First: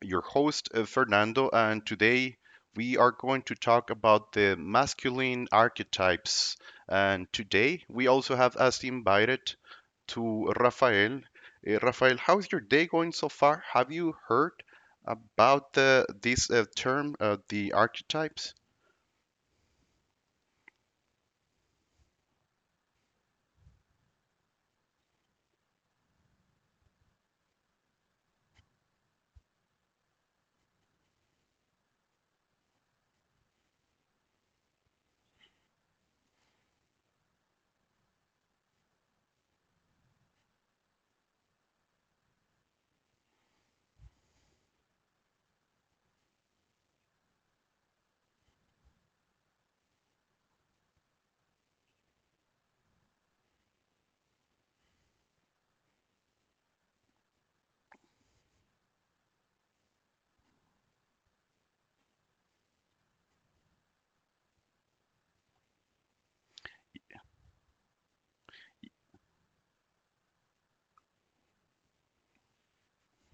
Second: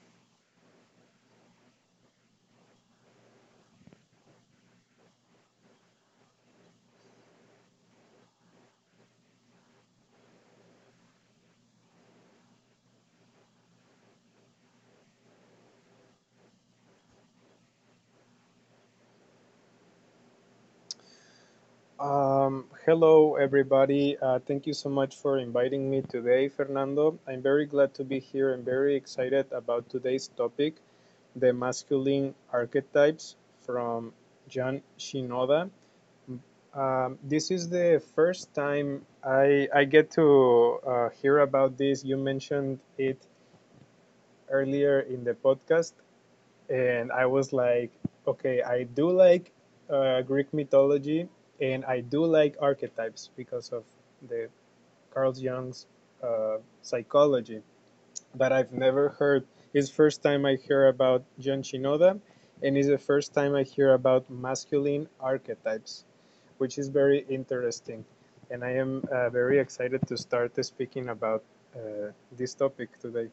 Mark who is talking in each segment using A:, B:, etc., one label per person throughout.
A: Your host, Fernando, and today we are going to talk about the masculine archetypes. And today we also have as invited to Rafael. Rafael, how's your day going so far? Have you heard about the this term, the archetypes?
B: Hello, everybody. Thank you so much for inviting me today, Fernando. I'm very glad to be here and very excited about today's topic, the masculine archetypes from John Shinoda. This is the first time I get to hear about this. You mentioned it earlier in the podcast, and I was like, okay, I do like Greek mythology, and I do like archetypes because of the Carl Jung's uh, psychology. But I've never heard. It's the first time I hear about John Shinoda, and it's the first time I hear about masculine archetypes, which is very interesting. And I am very excited to start speaking about uh, this topic today.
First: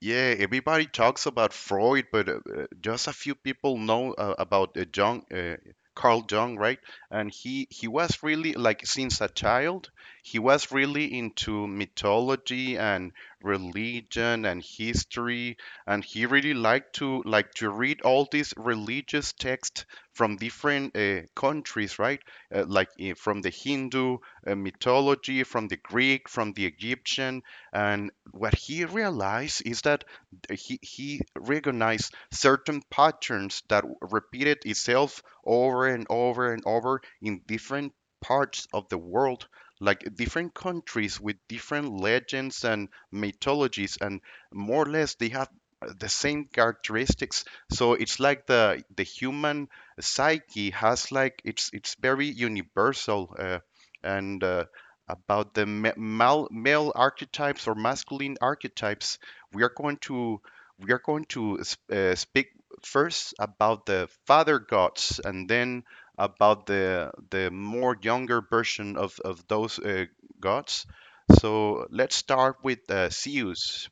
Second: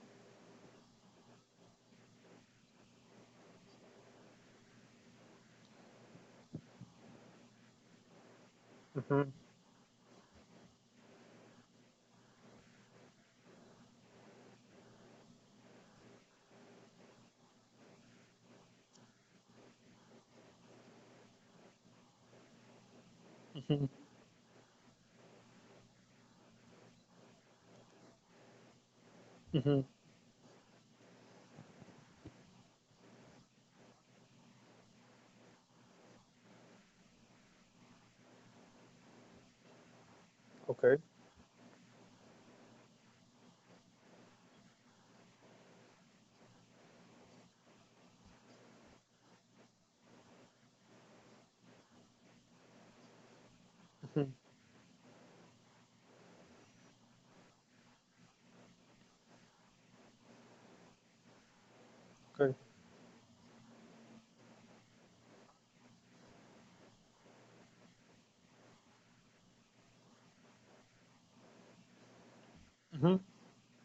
A: Yeah, everybody talks about Freud, but just a few people know about Jung, Carl Jung, right? And he was really like since a
B: hmm
A: child, he was really into mythology and religion and history, and he really liked to like to read all these religious texts from different countries, right? Like from the
B: hmm
A: Hindu mythology, from the Greek, from the Egyptian, and what he realized is
B: hmm.
A: that he recognized certain patterns that repeated itself over and over and over in different parts of the world, like different
B: Okay.
A: countries with different legends and mythologies, and more or less they have the same characteristics. So it's like the human psyche has like it's very universal.
B: Hmm.
A: And About the male archetypes or masculine archetypes we are going to we are going to speak
B: Okay.
A: first about the father gods and then about the more younger version of those gods. So let's start with
B: Mm-hmm.
A: Zeus.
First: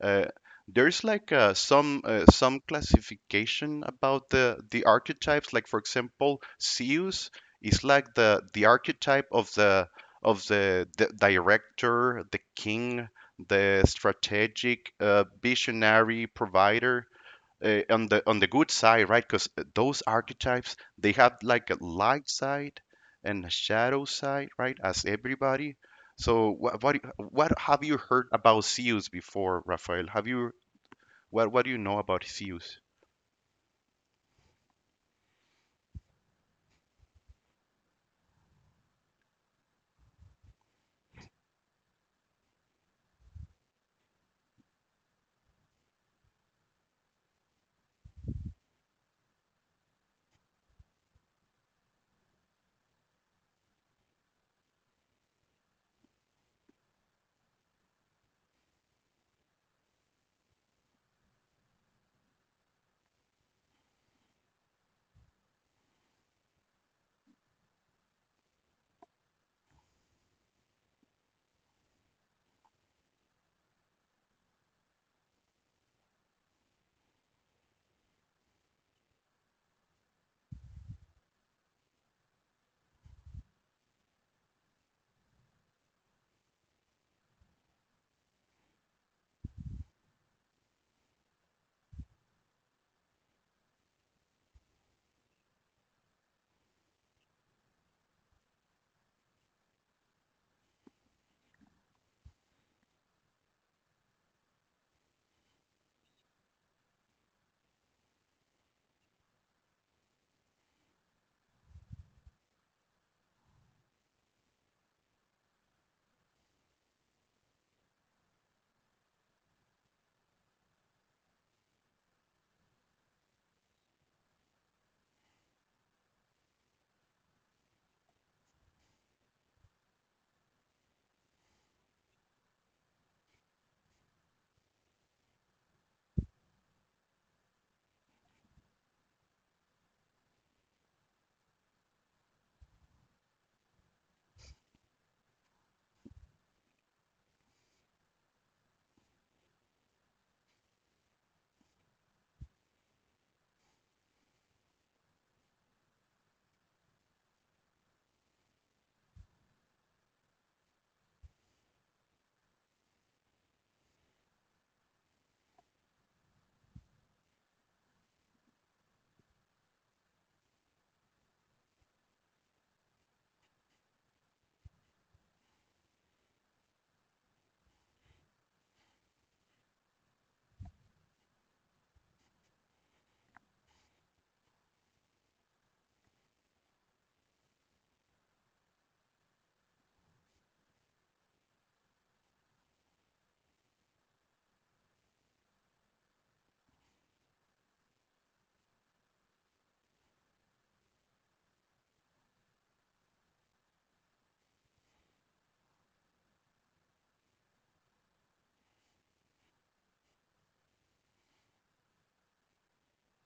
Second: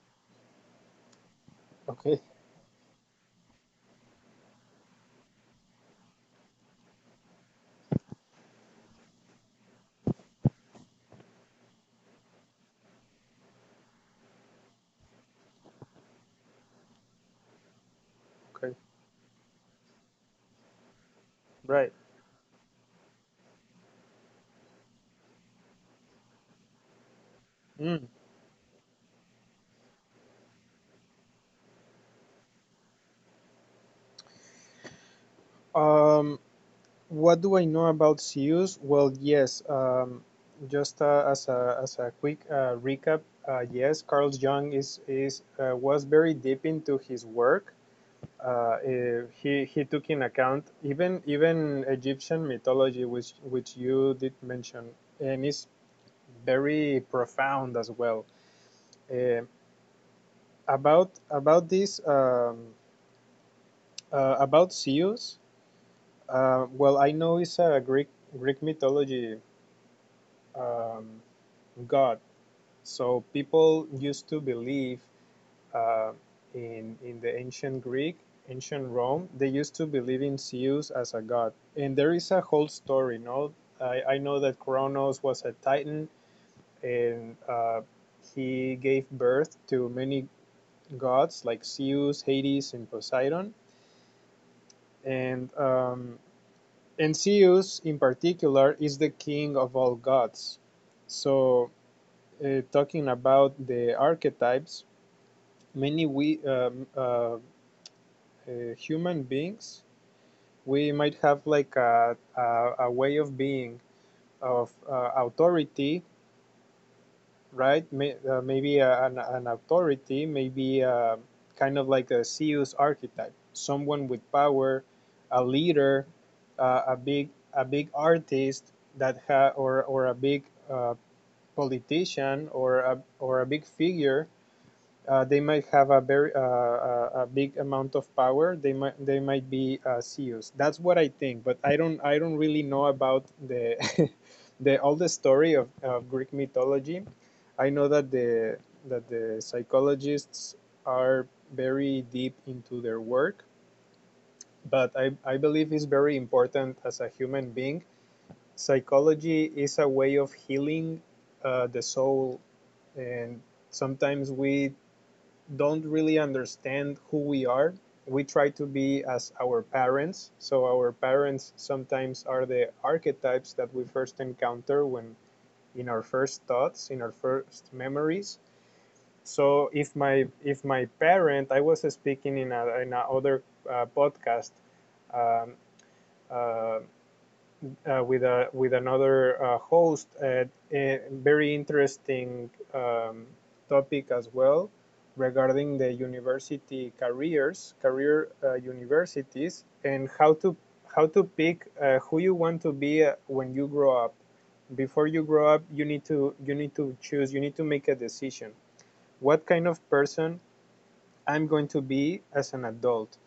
A: uh, there's like
B: Okay,
A: some classification about the archetypes. Like for example, Zeus is like the archetype of the director, the king, the strategic visionary provider on the good
B: okay,
A: side, right? Because those archetypes they have like a
B: right.
A: light side and a shadow side, right? As everybody. So what have you
B: Mm.
A: heard about Zeus before, Rafael? Have you what do you know about Zeus?
B: Um, what do I know about CEUs? Well, yes, just as a quick recap, yes, Carl Jung is was very deep into his work. He took in account even Egyptian mythology, which you did mention, and is very profound as well. Eh, about this about CEUs. Well, I know it's a Greek mythology um, god, so people used to believe uh, in the ancient Greek, ancient Rome. They used to believe in Zeus as a god, and there is a whole story. No, I know that Kronos was a titan, and he gave birth to many gods like Zeus, Hades, and Poseidon. And um, And Zeus, in particular, is the king of all gods. So, talking about the archetypes, many we human beings, we might have like a way of being of authority, right? Maybe an authority, maybe kind of like a CEO's archetype, someone with power, a leader, a big artist or a big uh, politician or a big figure. They might have a very a big amount of power. They might be CEOs. That's what I think, but I don't really know about the the all the story of Greek mythology. I know that the psychologists are very deep into their work, but I believe it's very important as a human being. Psychology is a way of healing the soul, and sometimes we don't really understand who we are. We try to be as our parents. So our parents sometimes are the archetypes that we first encounter when in our first thoughts, in our first memories. So if my parent, I was speaking in a in another podcast um, uh, with a with another host at a very interesting topic as well, regarding the university careers career universities and how to pick who you want to be when you grow up. Before you grow up, you need to choose, you need to make a decision, what kind of person I'm going to be as an adult.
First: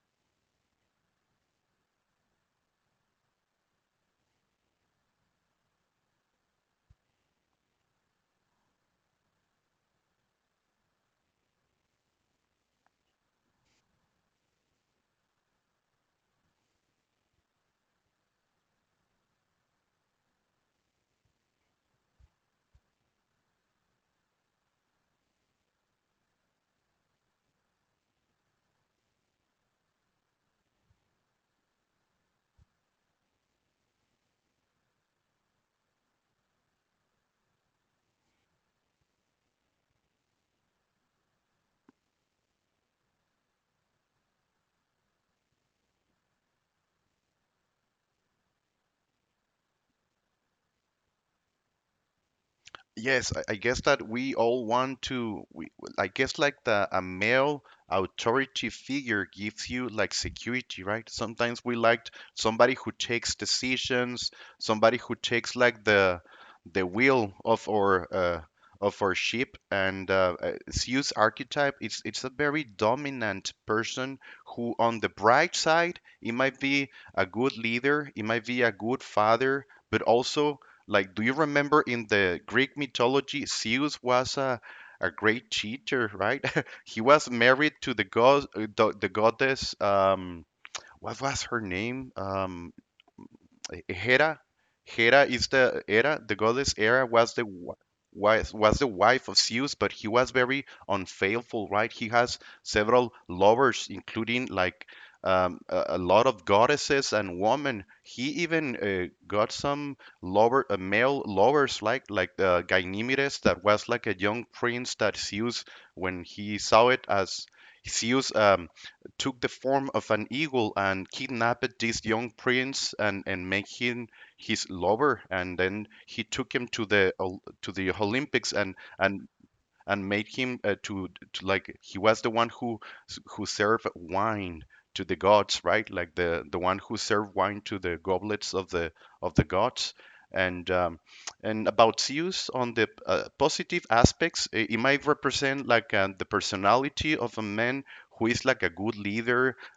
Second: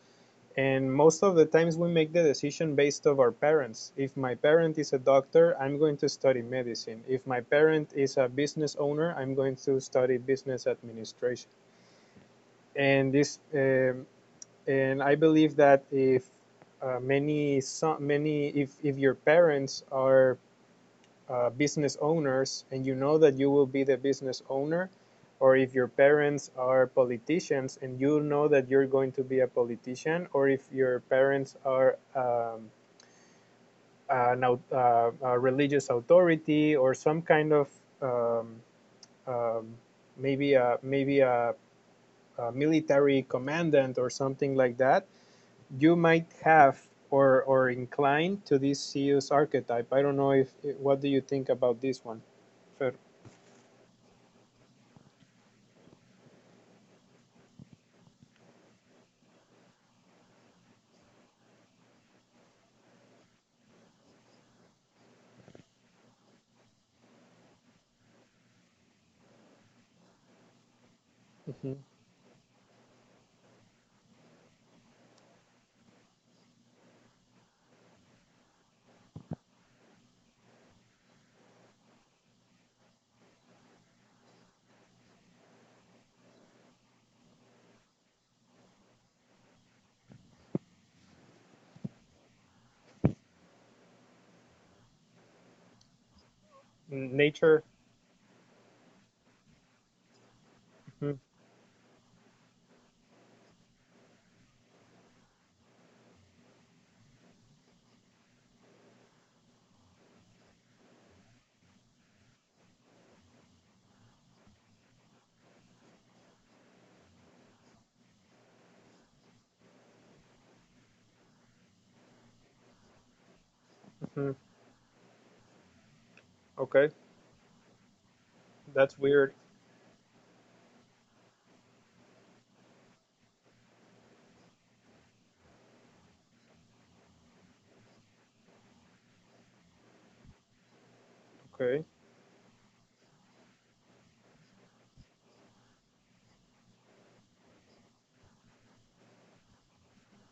B: And most of the times we make the decision based of our parents. If my parent is a doctor, I'm going to study medicine. If my parent is a business owner, I'm going to study business administration. and this um, and I believe that if many so many if your parents are business owners and you know that you will be the business owner, or if your parents are politicians and you know that you're going to be a politician, or if your parents are an, a religious authority or some kind of um, um, maybe a military commandant or something like that, you might have or inclined to this CEO's archetype. I don't know if, what do you think about this one, Fer?
A: Yes, I guess that we all want to. I guess like the a male authority figure gives you like security, right? Sometimes we liked somebody who takes decisions, somebody who takes like the wheel of our ship. And Zeus
B: Mhm.
A: archetype, it's a very dominant person who, on the bright side, it might be a good leader, it might be a good father, but also like, do you remember in the Greek mythology, Zeus was a great cheater, right? He was married to the god, the goddess. What was her name? Hera, Hera is the Hera, the goddess Hera was
B: Nature.
A: was the wife of Zeus, but he was very
B: hmm
A: unfaithful, right? He has several lovers, including like a lot of goddesses and women. He even got some lover, male lovers, like Ganymedes, that was like a young prince that Zeus, when he saw it as Zeus. Took the form of an eagle and kidnapped this young prince, and made him
B: hmm.
A: his lover. And then he took him
B: Okay,
A: to the Olympics, and,
B: that's
A: and
B: weird.
A: and made him to like he was the one who served wine to the gods, right? Like the one who served wine to the goblets of the gods. And um, and
B: Okay.
A: about Zeus on the positive aspects, it might represent like the personality of a man who is like a good leader,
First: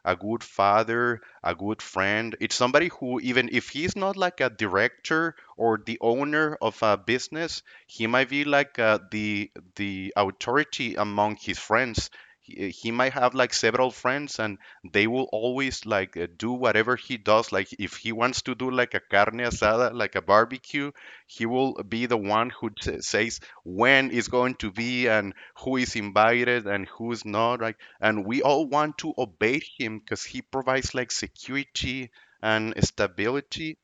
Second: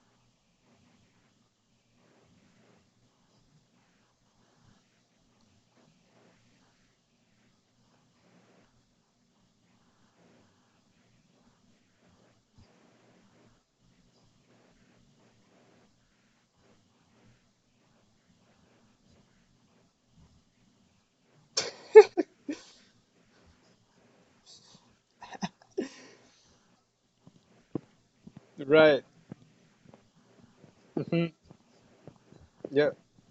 A: a good father, a good friend. It's somebody who, even if he's not like a director or the owner of a business, he might be like the authority among his friends. He might have like several friends, and they will always like do whatever he does, like if he wants to do like a carne asada, like a barbecue, he will be the one who says when is going to be and who is invited and who's not. Right, and we all want to
B: Right.
A: obey him because he provides like
B: Hmm.
A: security and
B: Yeah.
A: stability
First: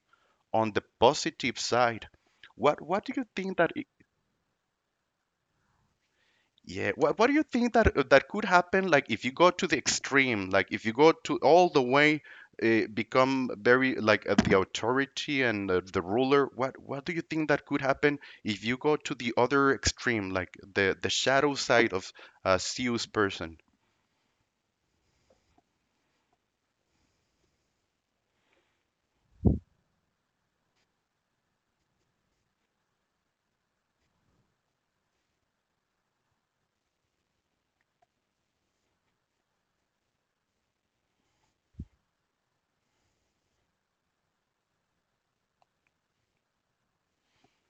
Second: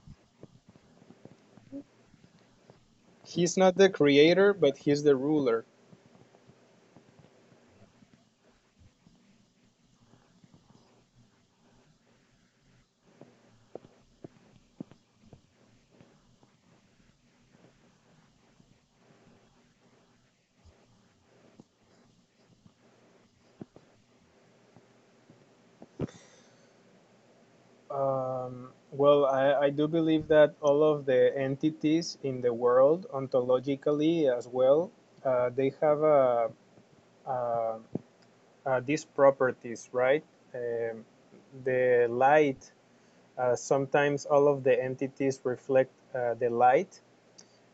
A: on the positive side. What do you
B: He's
A: think that
B: not the creator, but he's the ruler.
A: Yeah. What do you think that that could happen? Like if you go to the extreme, like if you go to all the way, become very like the authority and the ruler. What do you think that could happen if you go to the other extreme, like the shadow side of a serious person?
B: Well, I do believe that all of the entities in the world, ontologically as well, they have uh, these properties, right? Um, the light, sometimes all of the entities reflect the light.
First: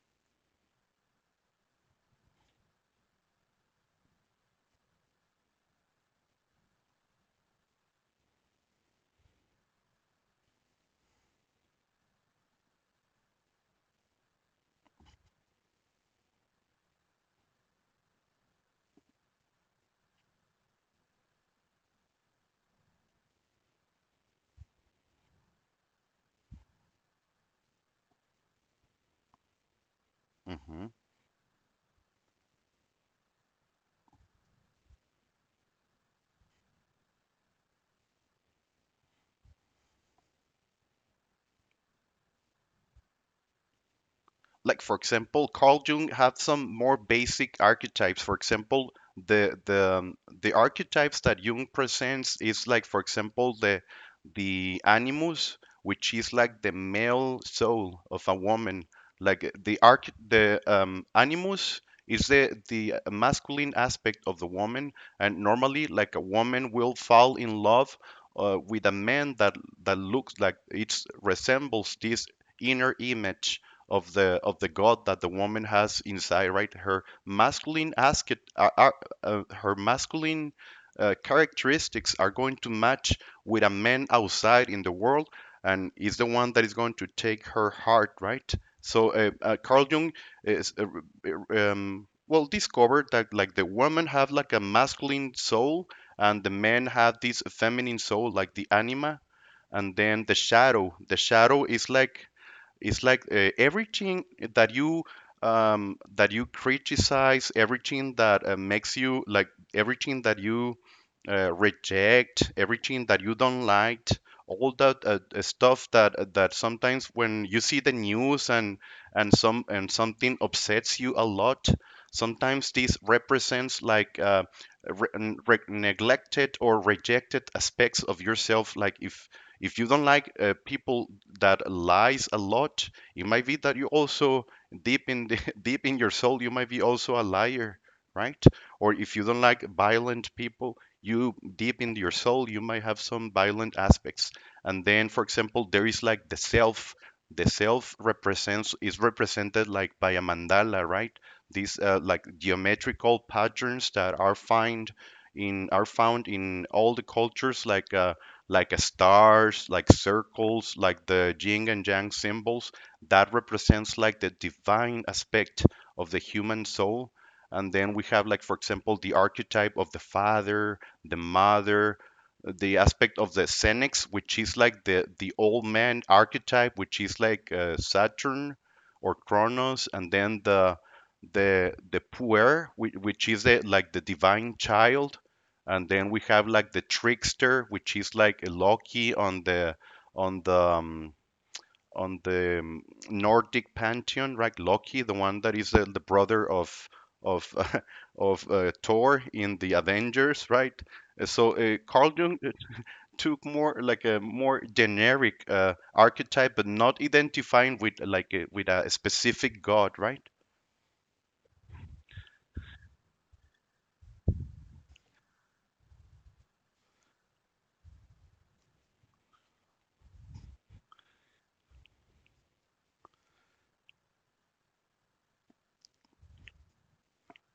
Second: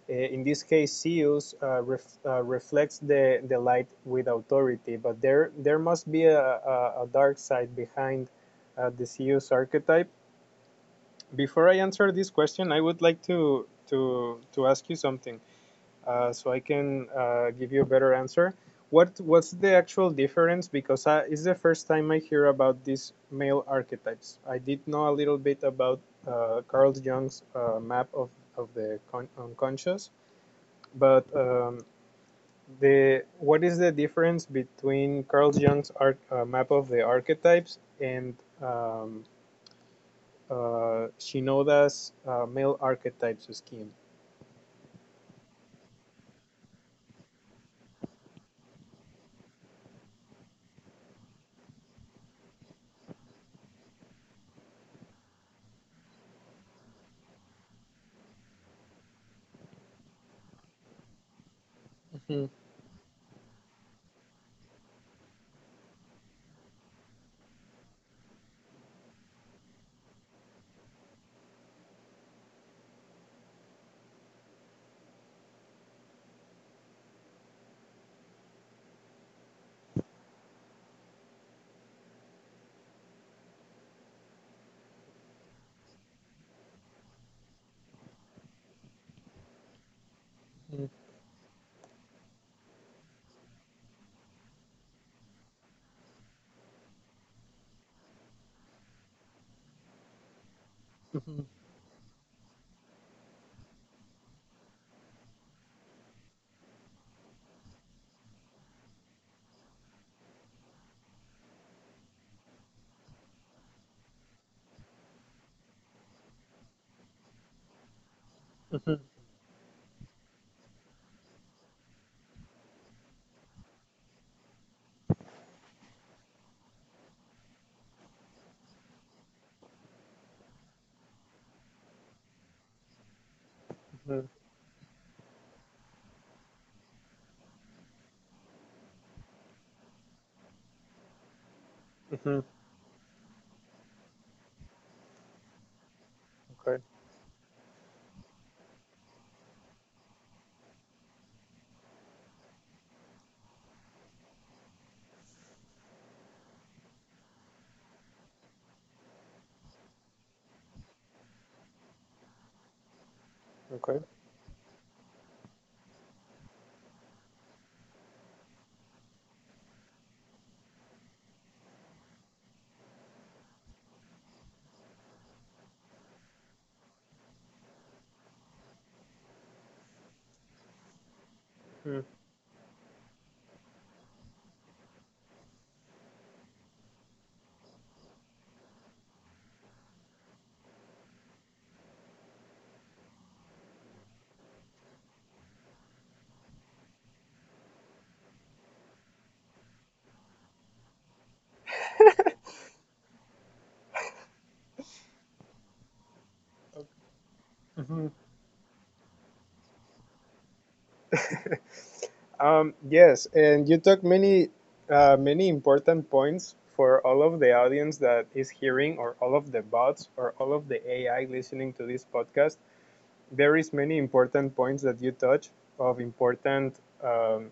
B: In this case, Zeus reflects the light with authority, but there must be a dark side behind the Zeus archetype. Before I answer this question, I would like to ask you something so I can give you a better answer. What's the actual difference? Because it's the first time I hear about these male archetypes. I did know a little bit about Carl Jung's map of the unconscious,
A: Mm-hmm.
B: but the what is the difference between Carl Jung's map of the archetypes and um, Shinoda's male archetypes scheme?
A: Like for example, Carl Jung had some more basic archetypes. For example, the archetypes that Jung presents is like, for example, the animus, which is like the male soul of a woman. Like the animus is
B: Mhm,
A: the masculine aspect of the woman, and normally, like a woman will fall in love with a man that that looks like it resembles this inner image of the god that the woman has inside, right? Her masculine asket, her masculine characteristics are going to match with a man outside in the world, and is the one that is going to take her heart, right? So Carl Jung is
B: mhm,
A: well discovered that like the woman have like a masculine soul, and the man have this feminine soul, like the anima, and then the shadow. The
B: mhm,
A: shadow is like it's like everything that you that you criticize, everything that makes you like everything that you reject, everything that you don't like, all that stuff that that sometimes when you see the news
B: mhm,
A: and some and something upsets you a lot, sometimes this represents like neglected or rejected aspects of yourself, like if you don't like people that lies a lot, it might be that you
B: mhm,
A: also deep in deep in your soul you might be also a liar, right? Or if you don't like violent people, you deep in your soul
B: mhm.
A: you might have some violent aspects. And then, for example, there is like the
B: Okay.
A: self. The self represents is represented like by a mandala, right? These like geometrical patterns that are found in all the cultures, like stars, like circles, like the yin and yang symbols, that represents
B: Okay.
A: like the divine aspect of the human soul. And then we have like, for example, the archetype of the father, the mother, the aspect of the Senex, which is like the old man archetype, which is like Saturn or Kronos, and then the
B: Mhm,
A: puer, which is the, like the divine child, and then we have like the trickster, which is like a Loki on on the um, the Nordic pantheon, right? Loki the one that is the brother of of uh, of Thor in the Avengers, right? So Carl Jung took more like a more generic archetype but not identifying with
B: mhm.
A: like with a specific god, right?
B: Yes, and you took many many important points for all of the audience that is hearing, or all of the bots, or all of the AI listening to this podcast. There is many important points that you touch of important um,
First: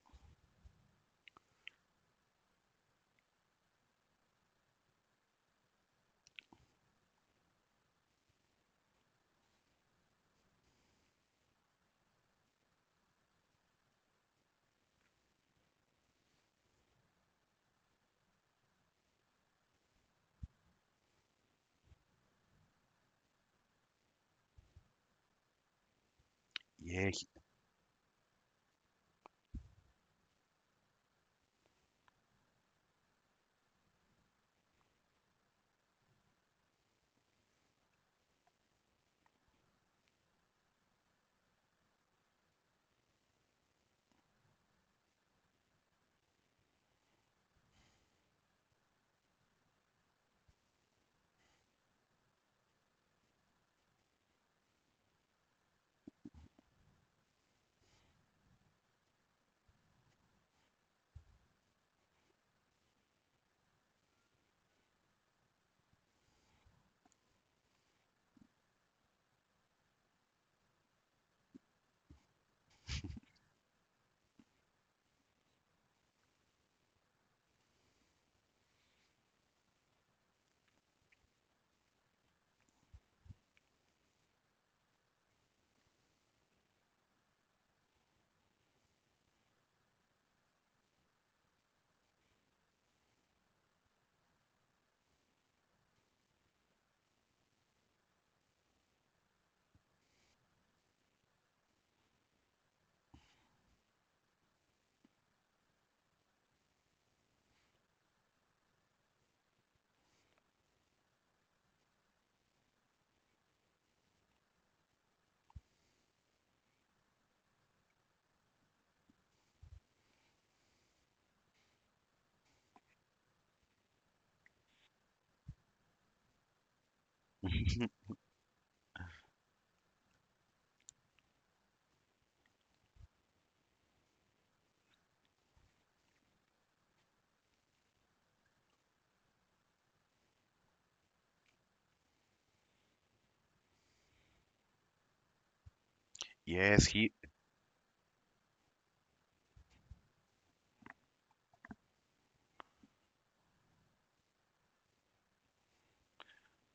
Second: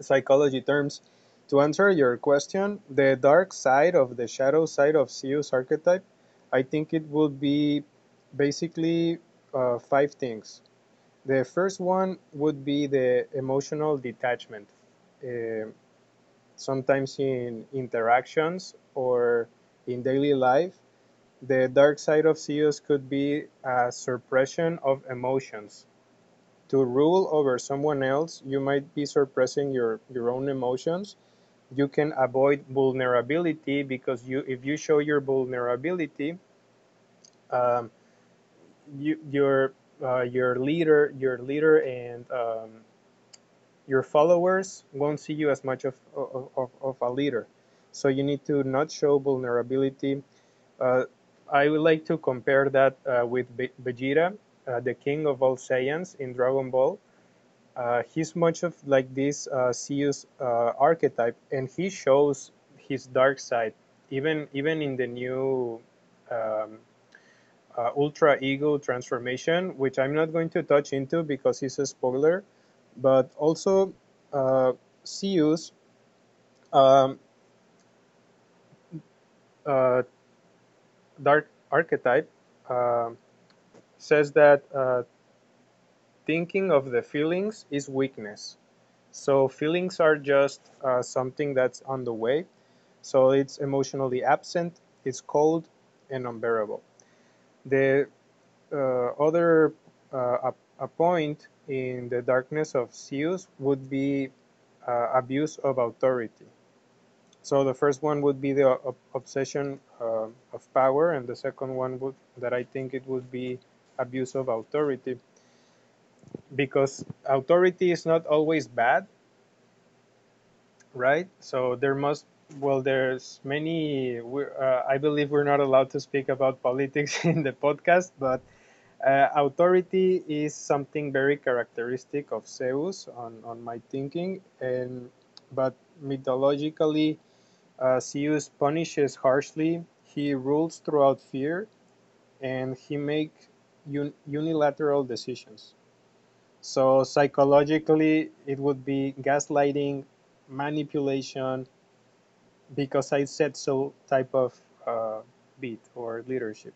B: psychology terms. To answer your question, the dark side of the shadow side of Zeus archetype, I think it would be basically five things. The first one would be the emotional detachment. Uh, Sometimes in interactions or in daily life, the dark side of Zeus could be a suppression of emotions. To
A: yeah
B: rule over someone else, you might be suppressing your own emotions. You can avoid vulnerability, because you if you show your vulnerability, um, you, your your leader and your followers won't see you as much of, a leader. So you need to not show vulnerability. Uh, I would like to compare that with Vegeta, the king of all Saiyans in Dragon Ball. He's much of like this Zeus archetype, and he shows his dark side even in the new um, Ultra Ego transformation, which I'm not going to touch into because it's a spoiler. But also, uh, Zeus, um, uh, dark archetype, uh, says that thinking of the feelings is weakness. So feelings are just something that's on the way. So it's emotionally absent, it's cold, and unbearable. The uh, other uh, a, a point in the darkness of Zeus would be abuse of authority. So the first one would be the obsession of power, and the second one would, that I think it would be, abuse of authority, because authority is not always bad, right? Well, there's many, I believe we're not allowed to speak about politics in the
A: he-
B: podcast, but authority is something very characteristic of Zeus on my thinking. And, but mythologically, Zeus punishes harshly, he rules throughout fear, and he makes unilateral decisions.
A: yes
B: So
A: he
B: psychologically, it would be gaslighting, manipulation, because I said so type of uh, beat or leadership.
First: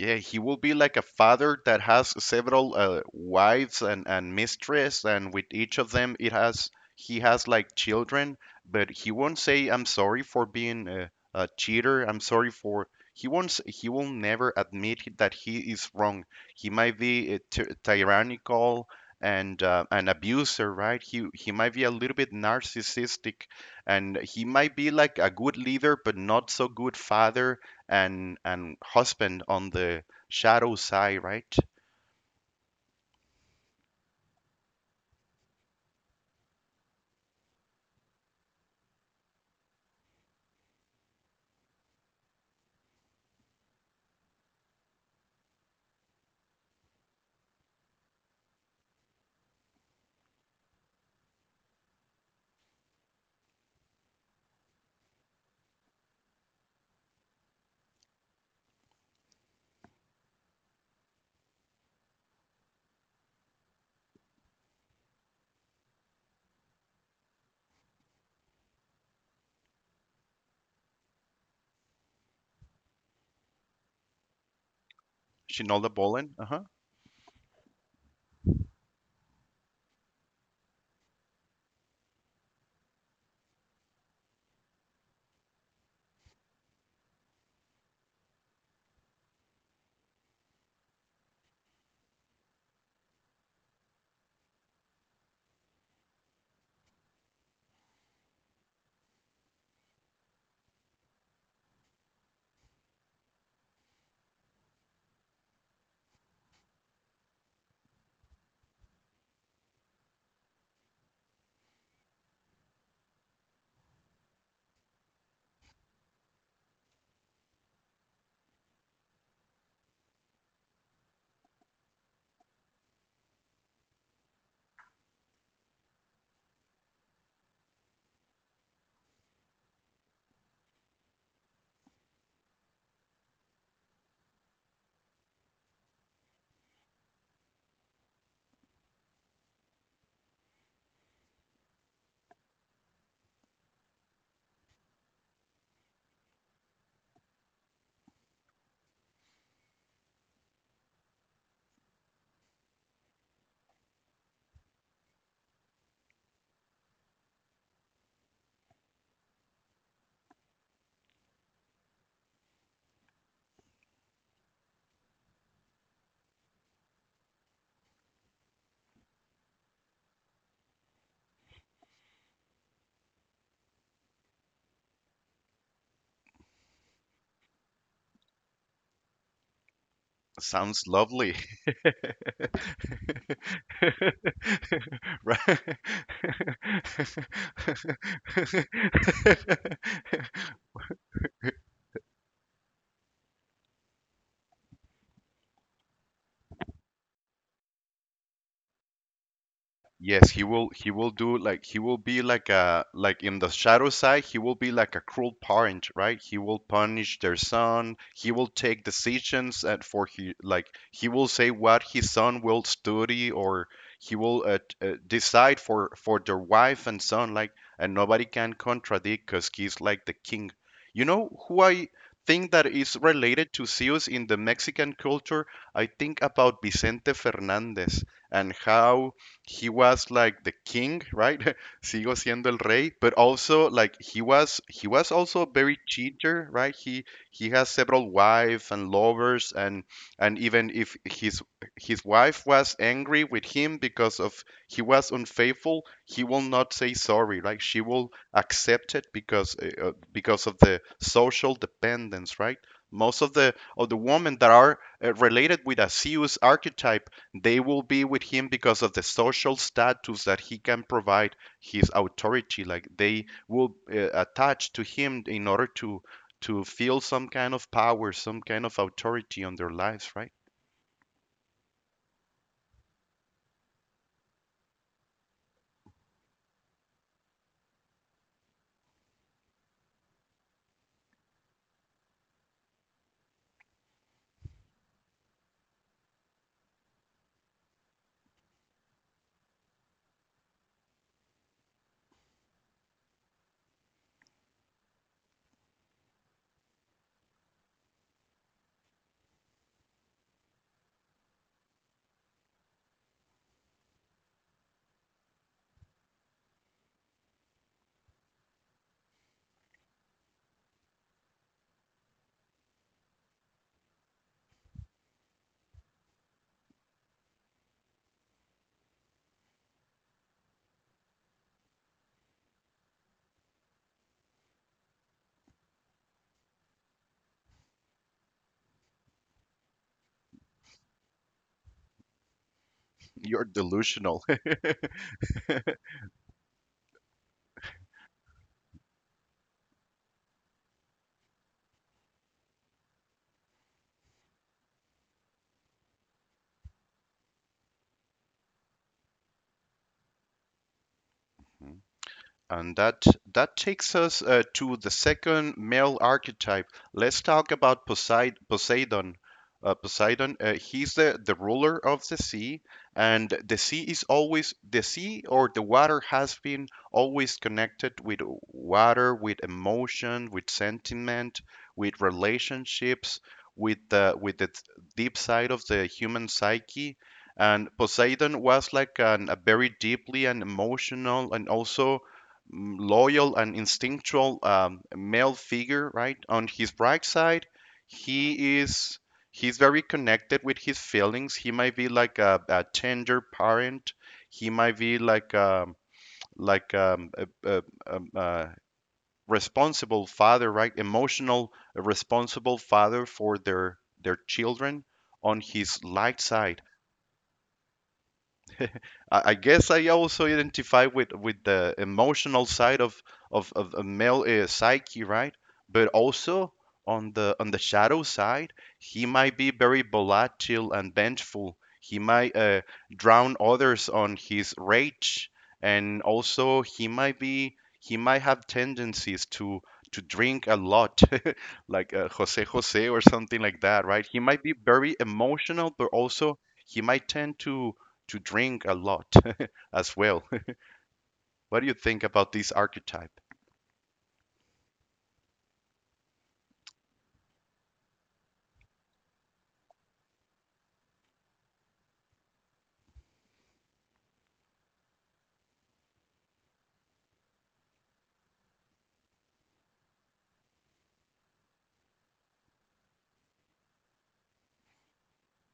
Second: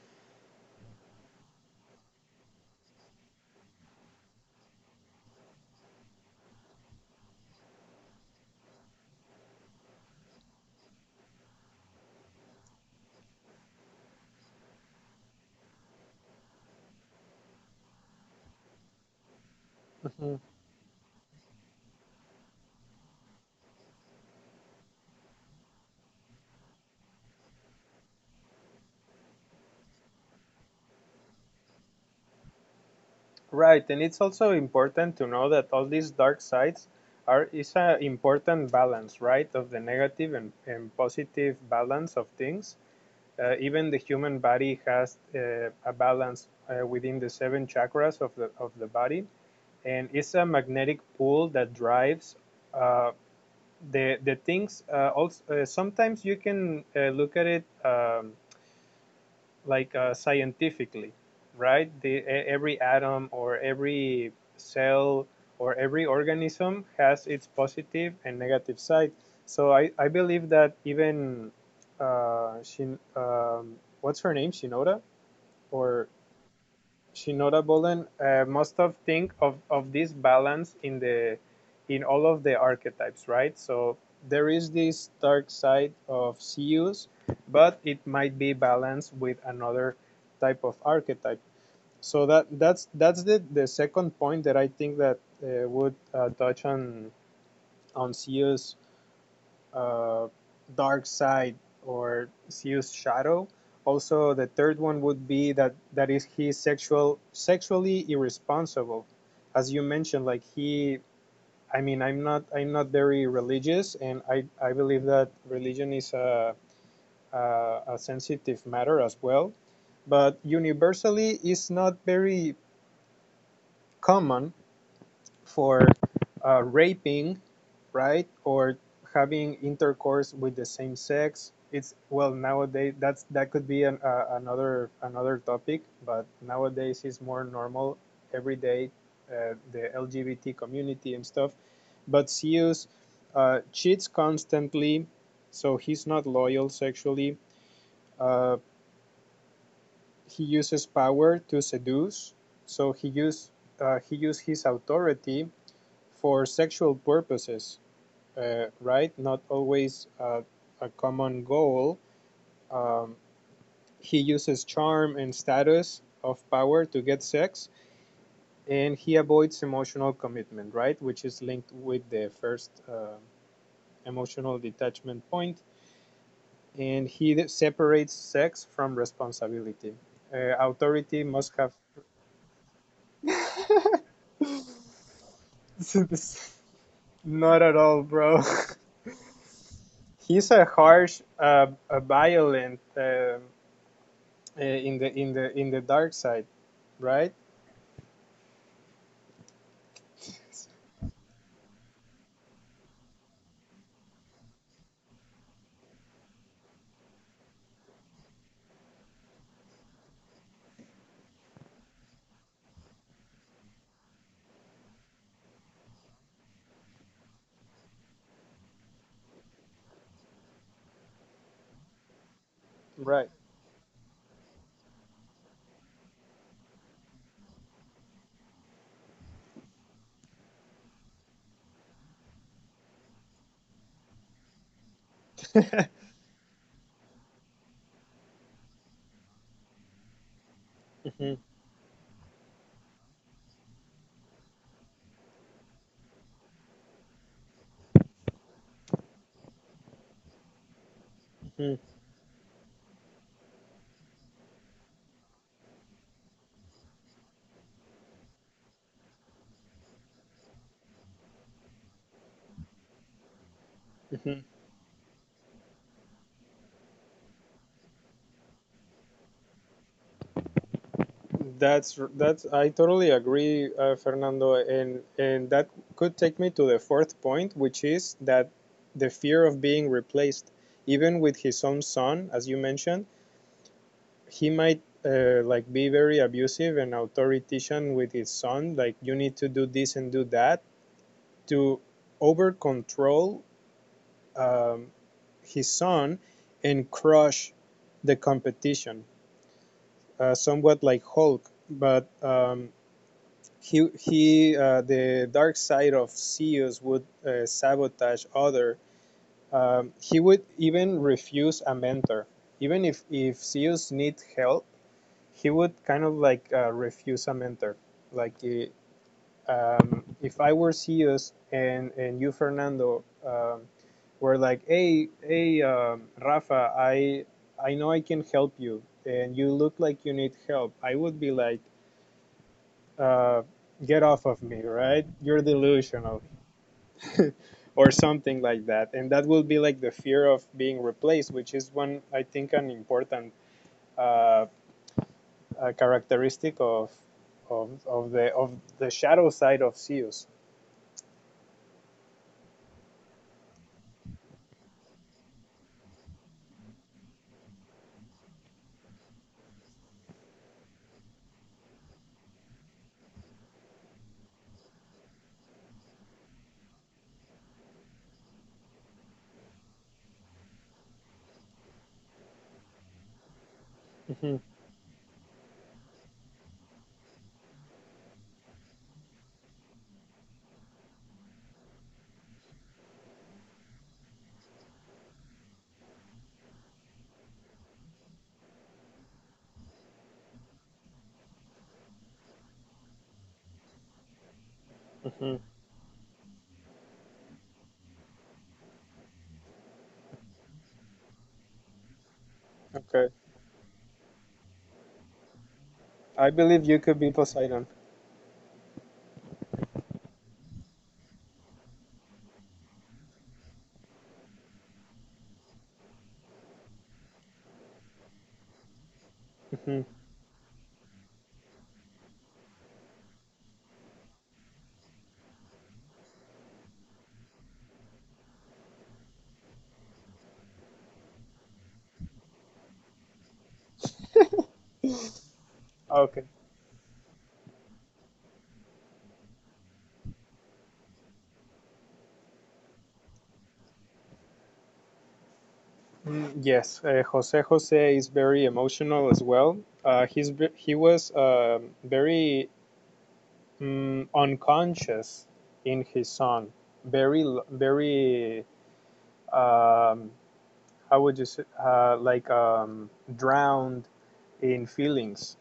A: Yeah, he will be like a father that has several wives and mistress, and with each of them it has he has like children, but he won't say I'm sorry for being a cheater. I'm sorry for he won't s- He will never admit that he is wrong. He might be tyrannical and an
B: Mm-hmm.
A: abuser, right? He might be a little bit narcissistic, and he might be like a good leader but not so good father and husband on the shadow side, right?
B: Right, and it's also important to know that all these dark sides are is an important balance, right, of the negative and positive balance of things. Even the human body has a balance within the seven chakras of the body, and it's a magnetic pull that drives uh, the things. Sometimes you can look at it. Like scientifically, right? Every atom or every cell or every organism has its positive and negative side. So I believe that even uh, Shin, um, what's her name, Shinoda,
A: Shinola
B: or
A: Bolin. Uh-huh.
B: she notable, and most of think of this balance in the in all of the archetypes, right? So there is this dark side of Zeus, but it might be balanced with another type of archetype. So that's the second point that I think that would touch on Zeus uh, dark side or Zeus shadow. Also, the third one would be that that is he sexually irresponsible, as you mentioned. Like he, I mean, I'm not very religious, and I believe that religion is a sensitive matter as well. But universally, it's not very common for raping, right, or having intercourse with the same sex. It's, well, nowadays that's, that could be an, another another topic, but nowadays it's more normal every day, the LGBT community and stuff. But Zeus cheats constantly, so he's not loyal sexually. Uh, he uses power to seduce, so he use his authority for sexual purposes, right? Not always a common goal. Um, he uses charm and status of power to get sex, and he avoids emotional commitment, right? Which is linked with the first emotional detachment point. And he separates sex from responsibility.
A: Sounds
B: Authority
A: lovely.
B: must have.
A: Right.
B: Not at all, bro. He's a harsh, a violent in the in the dark side, right?
A: Yes, he will do like he will be like a like in the shadow side, he will be like a cruel parent, right? He will punish their son. He will take decisions, and for he like he will say what his son will study, or he will decide for their wife and son like, and nobody can contradict because he's like the king. You know who I think that is
B: Right.
A: related to Zeus in the Mexican culture? I think about Vicente Fernandez and how he was like the king, right? Sigo siendo el rey, but also like he was also a very cheater, right? He has several wives and lovers, and even if
B: Mhm,
A: his wife was angry with him because of he was unfaithful, he will not say sorry, like she will accept it because of the social
B: mhm,
A: dependence, right? Most of the women that are related with a Zeus archetype they will be with him because of the social status that he can provide, his authority. Like they will
B: mhm.
A: attach to him in order to feel some kind of power, some kind of authority on their lives, right?
B: That's I totally agree, Fernando, and that could take me to the fourth point, which is that the fear of being replaced, even with his own son, as you mentioned, he might like be very abusive and authoritarian with his son, like you need to do this and do that to over control, um, his son, and crush the competition, somewhat like Hulk. But He the dark side of Zeus would sabotage other. He would even refuse a mentor, even if Zeus need help, he would kind of like refuse a mentor. Like he, if I were CEOs and you Fernando were like, hey Rafa, I know I can help you, and you look like you need help, I would be like,
A: You're
B: uh, get
A: delusional.
B: off of me, right? You're delusional. Or something like that, and that will be like the fear of being replaced, which is one, I think, an important uh, characteristic of, of the shadow side of CEOs.
A: And that takes us to the second male archetype. Let's talk about Poseidon. Poseidon, he's the ruler of the sea, and the sea is always the sea or the water has been always connected with water, with emotion, with sentiment, with relationships, with the with
B: hmm
A: the deep side of the human psyche. And Poseidon was like a very deeply and emotional and also loyal and instinctual male figure, right? On his bright side, he is he's very connected with his feelings. He might be like a tender parent. He might be like
B: hmm
A: like um, uh responsible father, right? Emotional, a responsible father
B: Okay.
A: for their children. On his light
B: I
A: side,
B: believe you could be Poseidon.
A: I guess I also identify with the emotional side of of a male psyche, right? But also on the shadow side, he might be very
B: Mhm.
A: volatile and vengeful. He might drown others on his rage, and also he might have tendencies to drink a lot, like Jose Jose or something like that, right? He might be very emotional, but
B: Okay.
A: also he might tend to drink a lot as well. What do you think about this archetype?
B: Mm, yes, Jose Jose is very emotional as well. He was very mm, unconscious in his song. Very um, how would you say, like drowned in feelings,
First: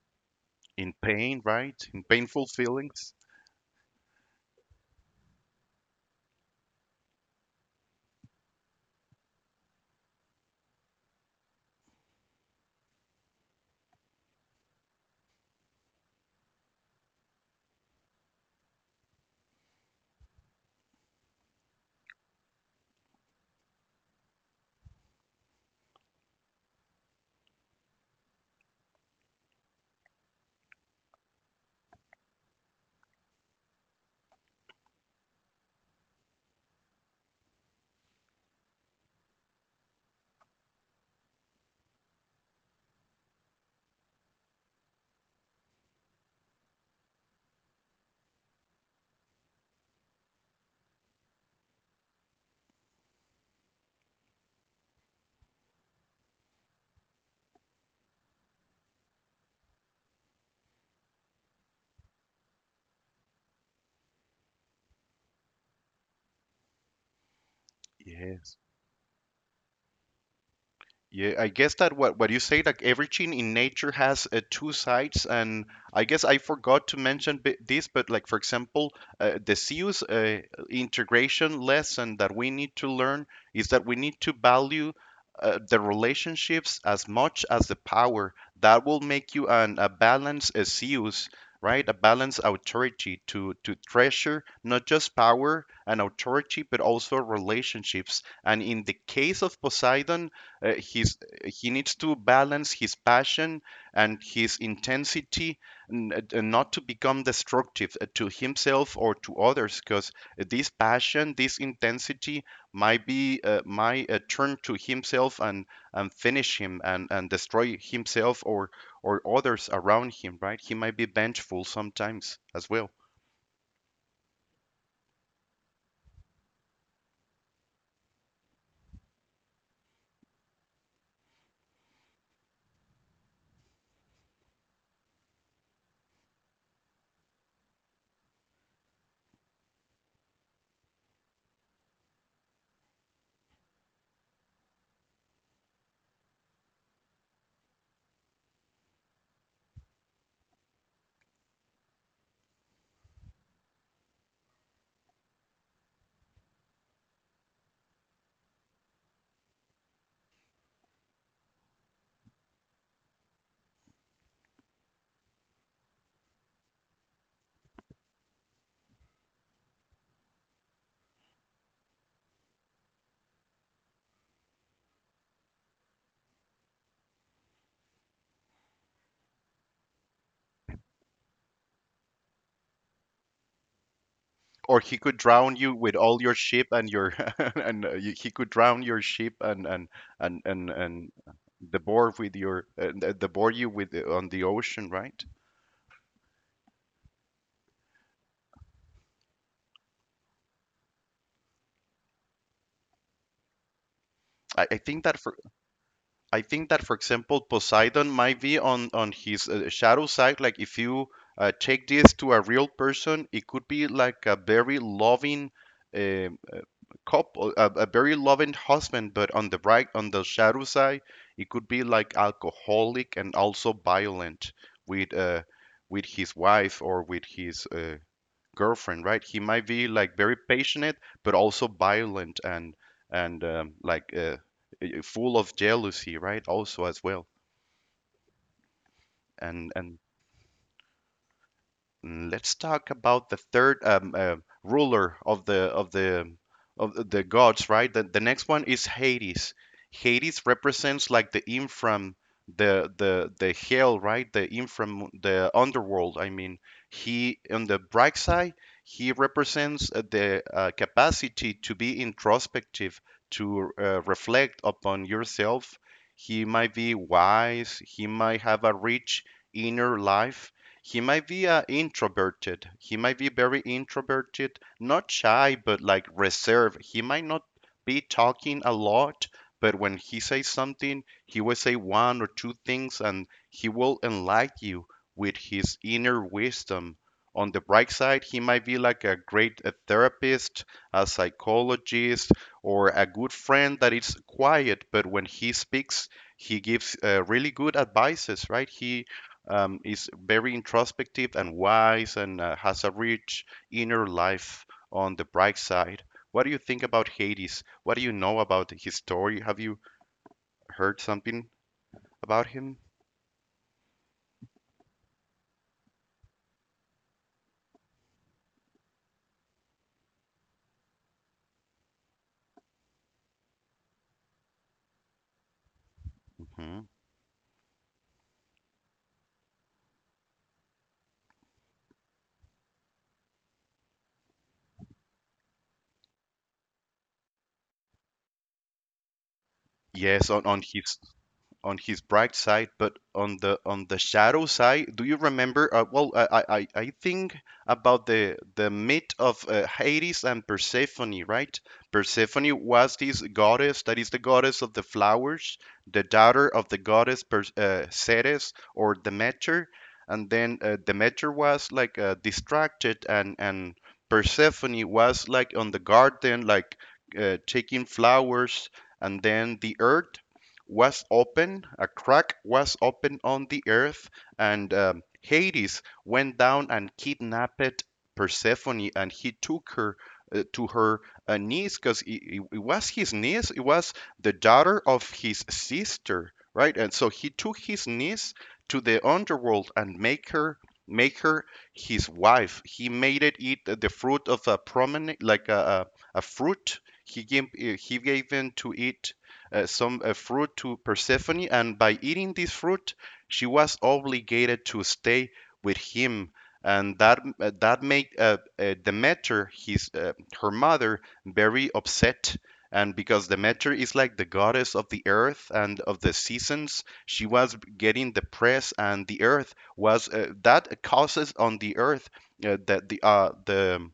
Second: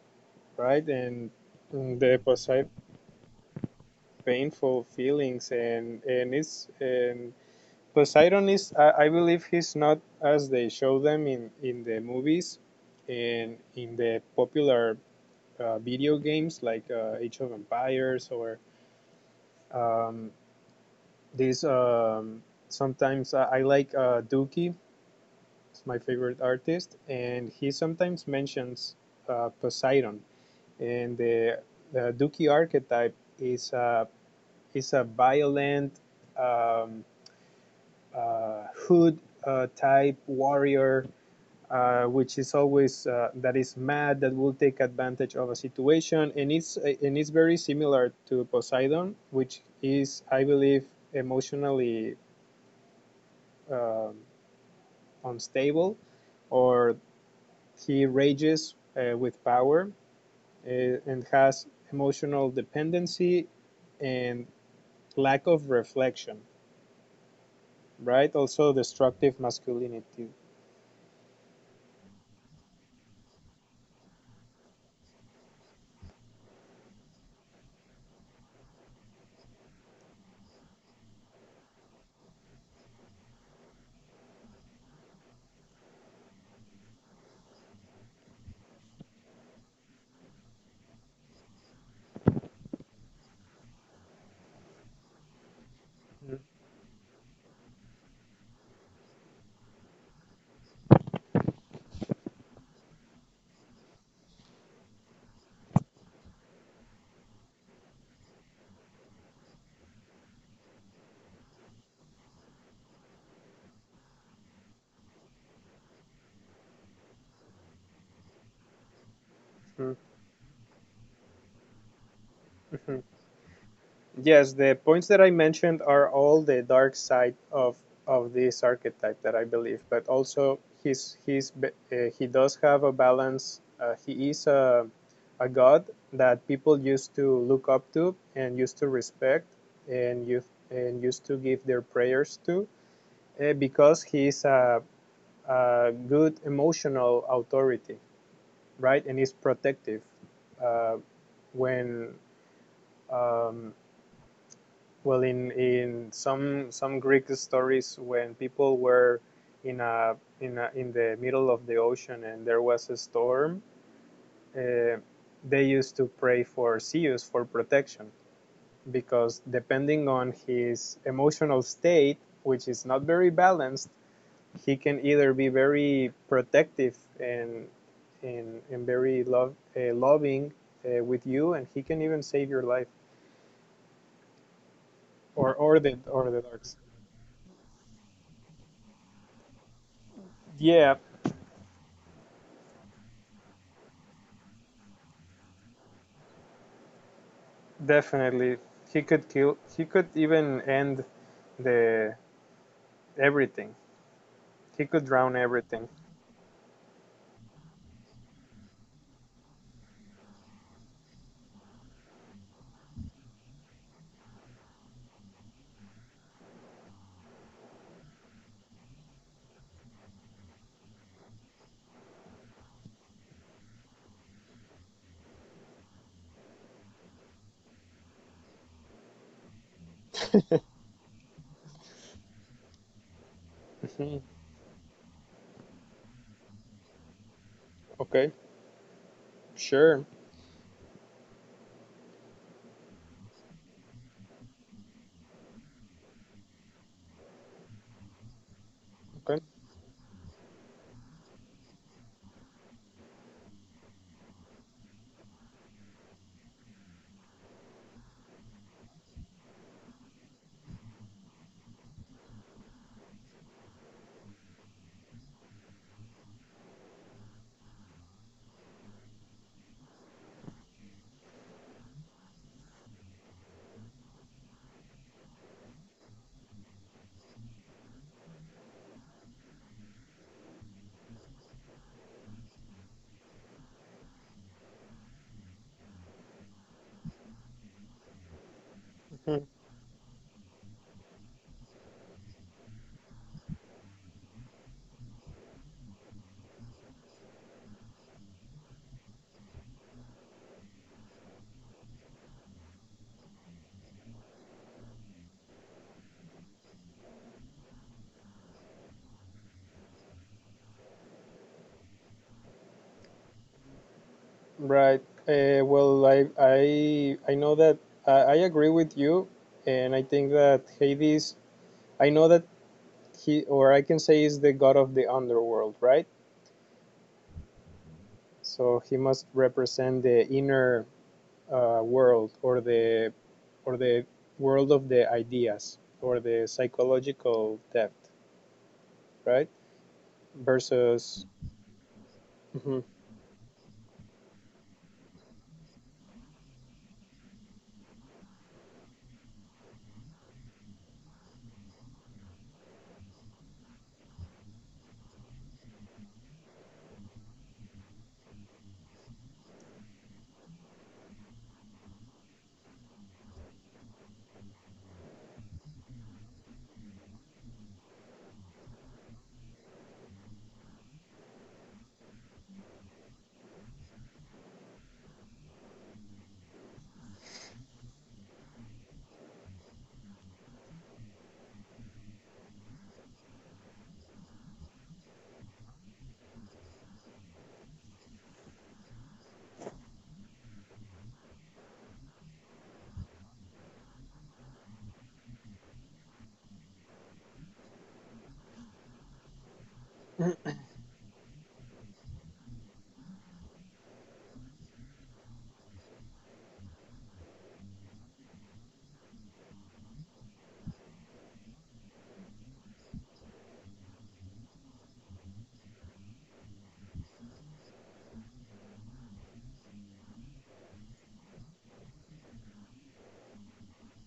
B: right?
A: In
B: And
A: pain, right? In
B: mm, the
A: painful
B: Poseidon
A: feelings?
B: painful feelings, and Poseidon is, I believe, he's not as they show them in the movies and in the popular video games like Age of Empires or um, these. Sometimes I like Dookie, it's my favorite artist, and he sometimes mentions Poseidon. And the Dookie archetype is a violent um, hood type warrior, which is always that is mad, that will take advantage of a situation, and it's very similar to Poseidon, which is, I believe, emotionally, um, unstable, or he rages with power, uh, and has emotional dependency and lack of reflection, right?
A: Yes.
B: Also destructive masculinity.
A: Yeah, I guess that what you say, like everything in nature has two sides, and I guess I forgot to mention b this, but like for example, the CU's integration lesson that we need to learn is that we need to value the relationships as much as the power. That will make you an a balanced CU's, right? A balanced authority to treasure not just power and authority, but also relationships. And in the case of Poseidon his he needs to balance his passion and his intensity not to become destructive to himself or to others, because this passion, this intensity might be might turn to himself and finish him and destroy himself or others
B: Mhm,
A: around him, right? He might be vengeful sometimes as well.
B: mhm. Yes, the points that I mentioned are all the dark side of this archetype that I believe, but also he's he's he does have a balance. He is a god that people used to look up to, and used to respect, and used to give their prayers to, because he's a good emotional authority, right? And he's protective, uh, when. Um, Well, in some Greek stories, when people were in a in the middle of the ocean and there was a storm, uh, they used to pray for Zeus for protection, because depending on his emotional state, which is not very balanced, he can either be very protective, and and very love loving with you, and he can even save your life
A: Or he could drown
B: or
A: you with all your
B: the
A: sheep
B: dogs.
A: and your and he could drown your sheep and
B: Yeah,
A: and the board with your the board you with on the ocean, right?
B: definitely, he could kill. He could even end the everything.
A: I
B: He
A: think
B: could
A: that for
B: drown everything.
A: I think that for example Poseidon might be on his shadow side, like if you take this to a real person, it could be like a very loving um couple, a very loving husband, but on on the shadow side, it could be like alcoholic and also violent with uh, with his wife or with his girlfriend, right? He might be like very passionate, but also violent and and um, like
B: Mhm.
A: uh, full of jealousy, right? Also as well,
B: Okay, sure.
A: and let's talk about the third ruler of the the gods, right? The next one is
B: Okay,
A: Hades. Hades represents like the hell, right? The infram, the underworld. I mean, he on the bright side, he represents the capacity to be introspective, to reflect upon yourself. He might be wise. He might have a rich inner life. He might be introverted. He might be very introverted, not shy, but like reserved. He might not be talking a lot, but when he says something, he will say one or two things and he will enlighten you with his inner wisdom. On the bright side, he might be like a
B: Mhm.
A: great therapist, a psychologist, or a good friend that is quiet, but when he speaks, he gives really good advices, right? He is very introspective and wise and has a rich inner life on the bright side. What do you think about Hades? What do you know about his story? Have you heard something about him?
B: Right. Well, I I know that I agree with you, and I think that Hades. I know that he, or I can say, is the god of the underworld, right?
A: Hmm.
B: So he must represent the inner world, or the or the world of the ideas, or the psychological depth, right?
A: Yes,
B: Versus
A: on his bright
B: Mhm.
A: side. But on the shadow side, do you remember? Well, I think about the myth of Hades and Persephone, right? Persephone was this goddess that is the goddess of the flowers, the daughter of the goddess Ceres or Demeter, and then Demeter was like distracted, and Persephone was like on the garden, like taking flowers, and then the earth was open, a crack was open on the earth, and Hades went down and kidnapped Persephone, and he took her to her niece, because it was his niece, it was the daughter of his sister, right? And so he took his niece to the underworld and make her make her his wife. He made it eat the fruit of a promenade, like a fruit. He gave in to eat some fruit to Persephone, and by eating this fruit, she was obligated to stay with him. And that that made Demeter, his her mother, very upset. And because Demeter is like the goddess of the earth and of the seasons, she was getting depressed, and the earth was that causes on the earth that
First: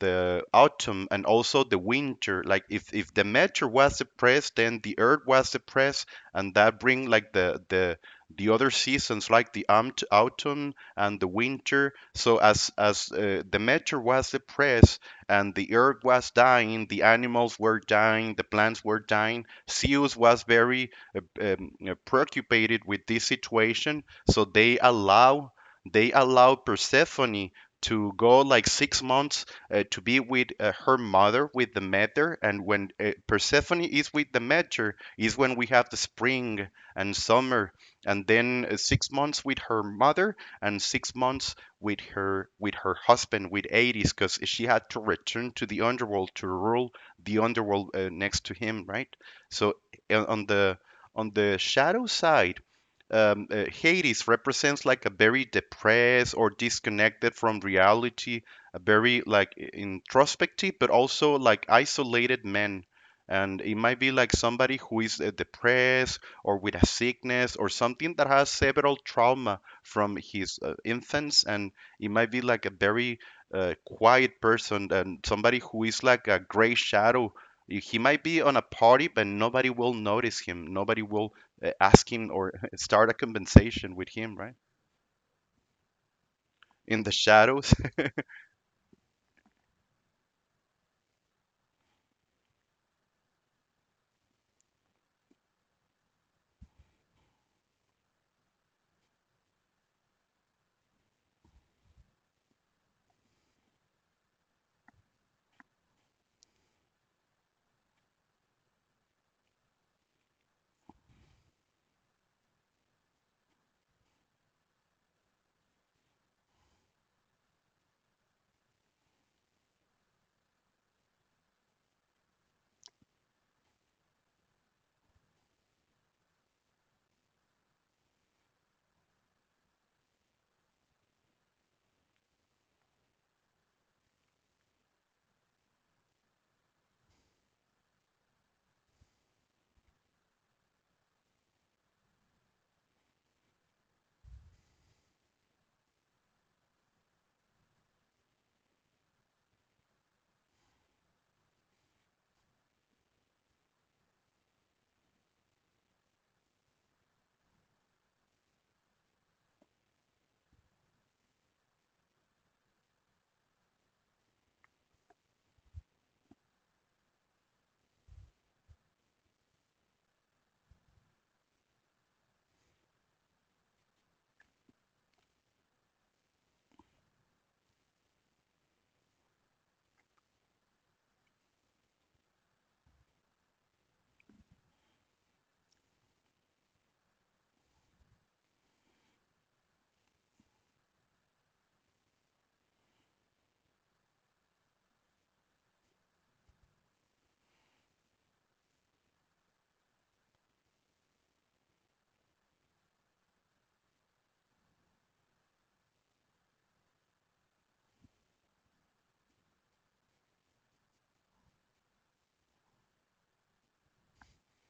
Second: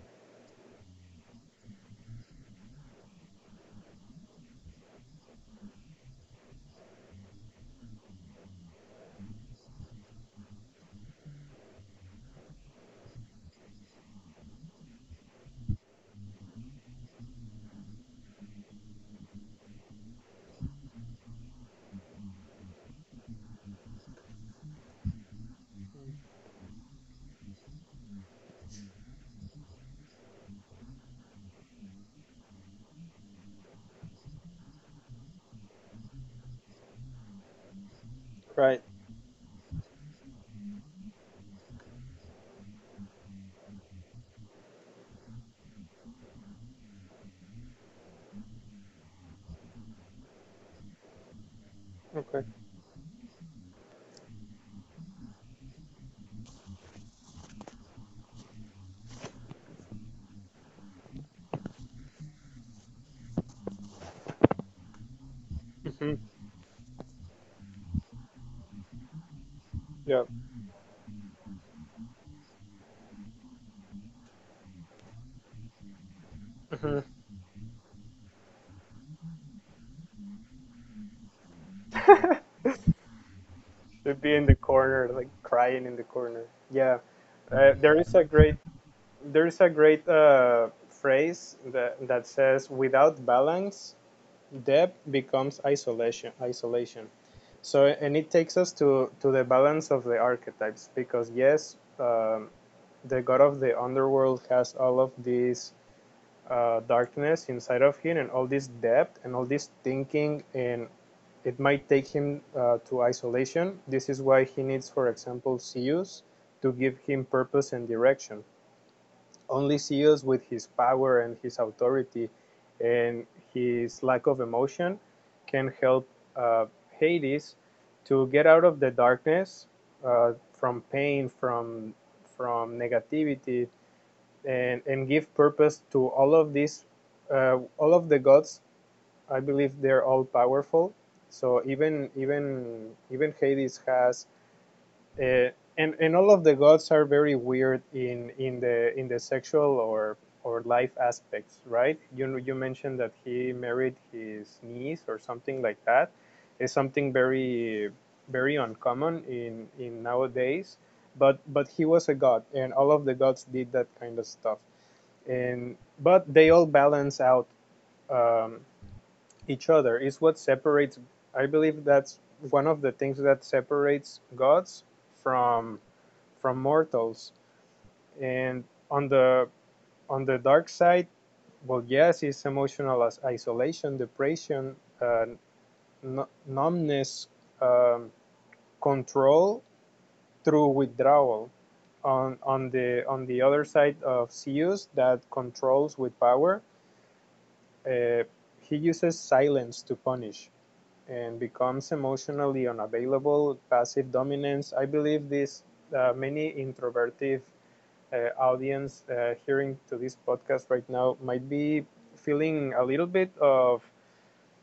A: the autumn and also the winter, like if the meteor was depressed, then the earth was depressed, and that bring like the the other seasons, like the autumn and the winter. So as the meteor was depressed and the earth was dying, the animals were dying, the plants were dying, Zeus was very preoccupied with this situation. So they allow Persephone to go like 6 months to be with her mother, with the Demeter, and when Persephone is with the Demeter, is when we have the spring and summer, and then
B: Right.
A: 6 months with her mother and 6 months with her husband, with Hades, because she had to return to the underworld to rule the underworld next to him, right? So uh, on the on the shadow
B: Okay.
A: side, Hades represents like a very depressed or disconnected from reality, a very like introspective but also like isolated man. And it might be like somebody who is depressed
B: Hmm.
A: or with a sickness or something, that has several trauma from
B: Yeah.
A: his infants, and it might be like a very quiet person, and somebody who is like a gray
B: Hmm.
A: shadow. He might be on a party, but nobody will notice him, nobody will ask him or start a conversation with
B: Should
A: him,
B: be
A: right?
B: in the corner, like crying in the corner.
A: In
B: Yeah.
A: the shadows.
B: Uh, there is a great there is a great phrase that that says without balance, depth becomes isolation. Isolation. So, and it takes us to the balance of the archetypes because, yes, the god of the underworld has all of this darkness inside of him, and all this depth, and all this thinking, and it might take him to isolation. This is why he needs, for example, Zeus to give him purpose and direction. Only seals with his power and his authority and his lack of emotion can help uh, Hades to get out of the darkness, from pain, from negativity, and give purpose to all of these, all of the gods. I believe they're all powerful. So even Hades has uh, and all of the gods are very weird in the sexual or life aspects, right? You know, you mentioned that he married his niece or something like that. It's something very very uncommon in nowadays. But he was a god, and all of the gods did that kind of stuff. And but they all balance out, um, each other. Is what separates. I believe that's one of the things that separates gods from from mortals. And on the dark side, well, yes, it's emotional as isolation, depression, numbness, um, control through withdrawal. On the other side of Zeus, that controls with power, uh, he uses silence to punish and becomes emotionally unavailable, passive dominance. I believe this many introverted audience hearing to this podcast right now might be feeling a little bit of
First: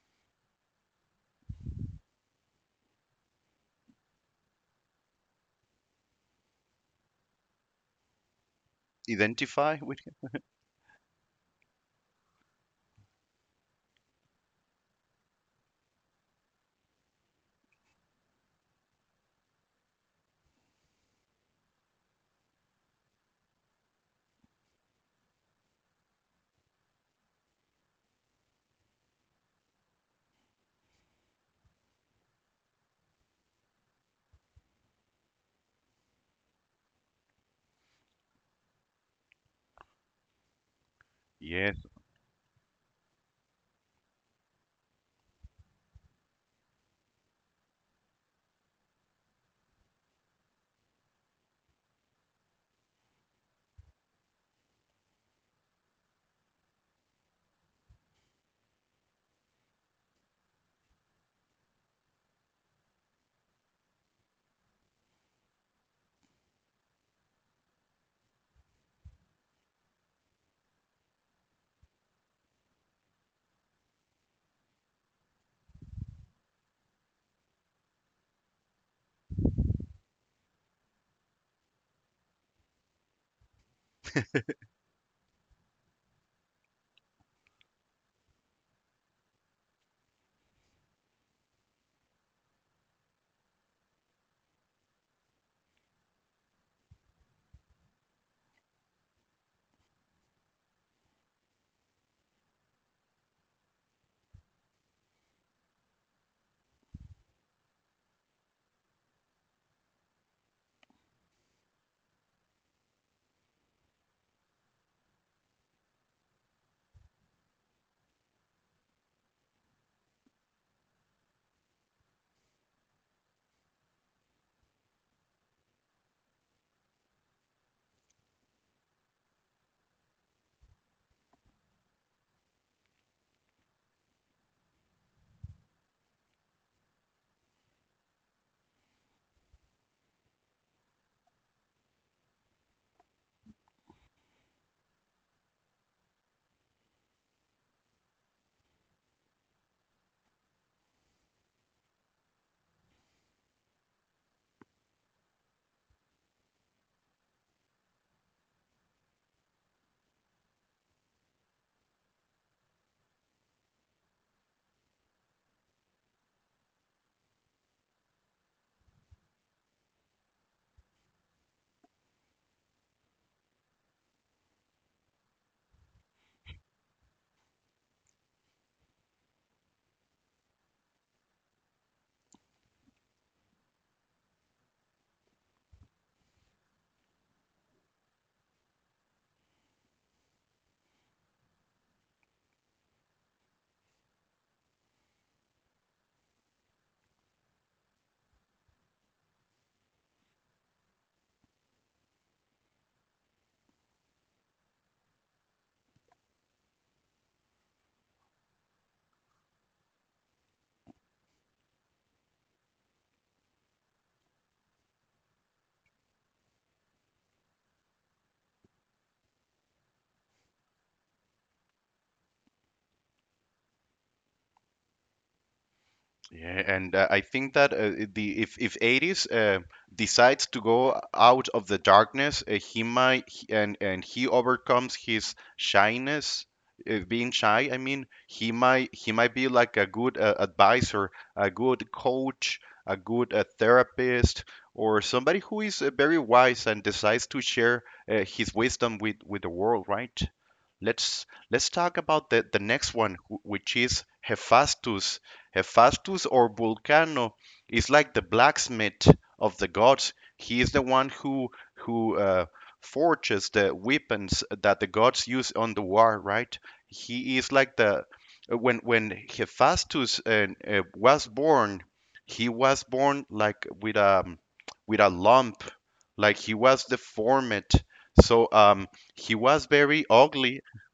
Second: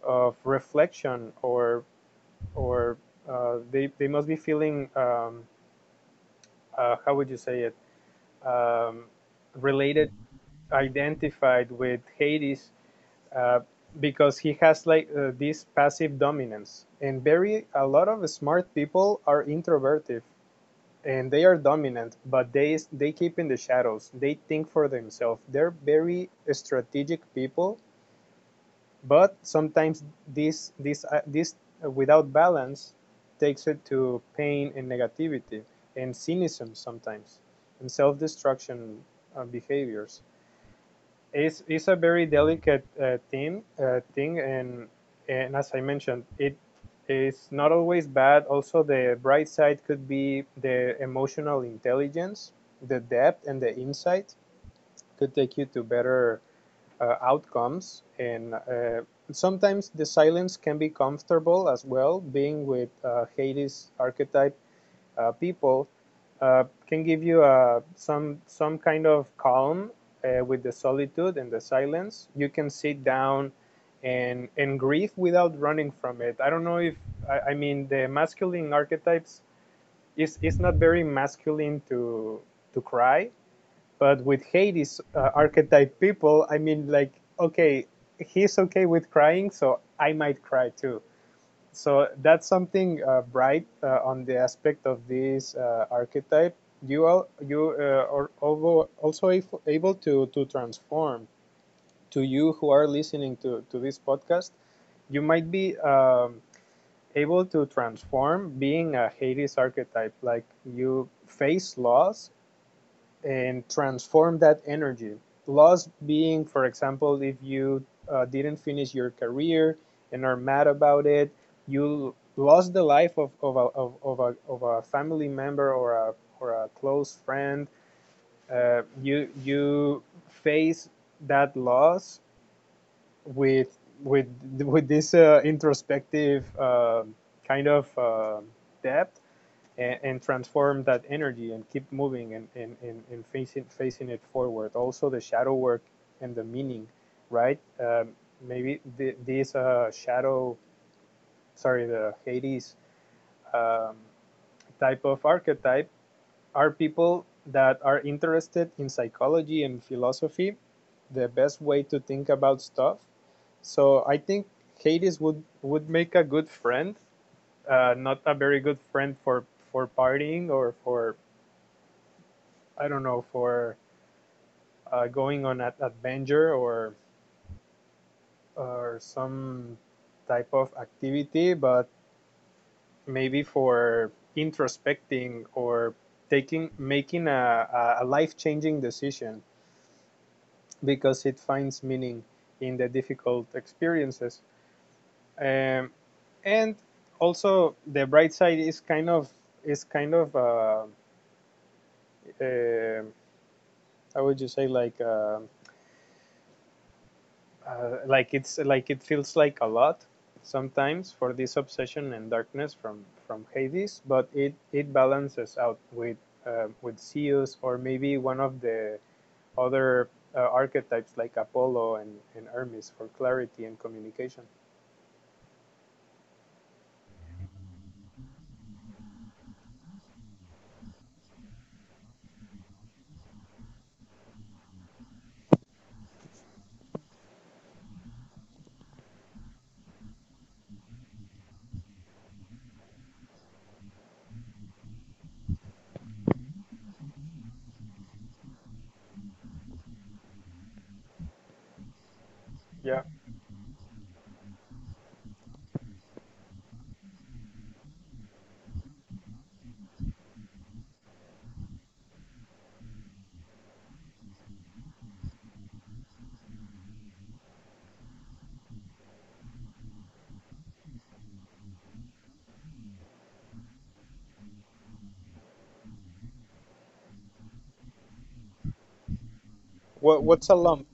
B: reflection or or they must be feeling how would you say it um,
A: Identify with
B: related
A: him.
B: identified with Hades, uh, because he has like this passive dominance, and very a lot of smart people are introverted, and they are dominant, but they keep in the shadows, they think for themselves, they're very strategic people, but sometimes this without balance takes it to pain and negativity and cynicism sometimes and self-destruction behaviors. It's
A: Yes.
B: a very delicate uh, thing and as I mentioned it is not always bad. Also, the bright side could be the emotional intelligence, the depth, and the insight could take you to better outcomes, and sometimes the silence can be comfortable as well. Being with Hades archetype people can give you some kind of calm with the solitude and the silence. You can sit down and grieve without running from it. I don't know if I mean the masculine archetypes is not very masculine to cry, but with Hades archetype people, I mean, like, okay, he's okay with crying, so I might cry too, so that's something bright on the aspect of this archetype. You are also able to transform to you who are listening to this podcast. You might be able to transform being a Hades archetype, like you face loss and transform that energy. Loss being, for example, if you didn't finish your career and are mad about it, you lost the life of a family member, or a close friend. You face that loss with with this introspective kind of depth, and transform that energy, and keep moving, and facing it forward. Also, the shadow work and the meaning, right? Maybe this shadow, sorry, the Hades um, type of archetype are people that are interested in psychology and philosophy, the best way to think about stuff. So I think Hades would make a good friend, not a very good friend for partying, or for I don't know, for going on an adventure or some type of activity, but maybe for introspecting or taking making a life-changing decision, because it finds meaning in the difficult experiences. Um, and also the bright side is kind of um, how would you say, like um, like it's like it feels like a lot sometimes for this obsession and darkness from Hades, but it balances out with Zeus, or maybe one of the other archetypes like Apollo and Hermes for clarity and communication.
A: Yeah, and I think that the if Ares decides to go out of the darkness, and he overcomes his shyness, being shy. I mean, he might be like a good advisor, a good coach, a good therapist, or somebody who is very wise and decides to share his wisdom with the world, right? Let's let's talk about the next
B: Yeah.
A: one, which is Hephaestus. Hephaestus or Vulcano is like the blacksmith of the gods. He is the one who forges the weapons that the gods use on the war, right? He is like the when Hephaestus was born, he was born like with a lump, like he was deformed. So he was very
B: What what's a
A: ugly.
B: lump?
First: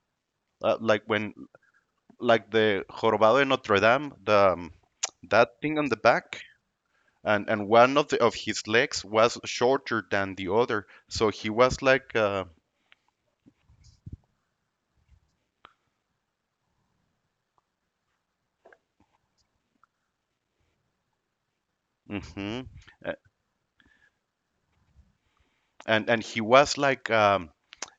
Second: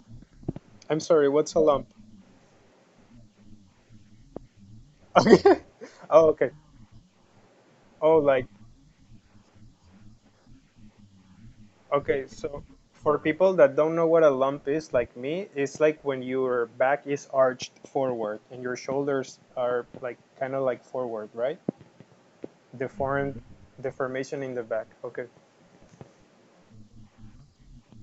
B: I'm
A: Like
B: sorry.
A: when
B: What's a lump?
A: like the Jorobado de Notre Dame, the
B: Okay.
A: that thing on the
B: Oh,
A: back,
B: okay.
A: and one of
B: Oh,
A: the of
B: like
A: his legs was shorter than the other, so he was like
B: okay, so for people that don't know what a lump is, like me, it's like when your back is arched forward, and your shoulders are like kind of like forward, right?
A: mhm, uh,
B: Deformed, deformation in the back. Okay,
A: and he was like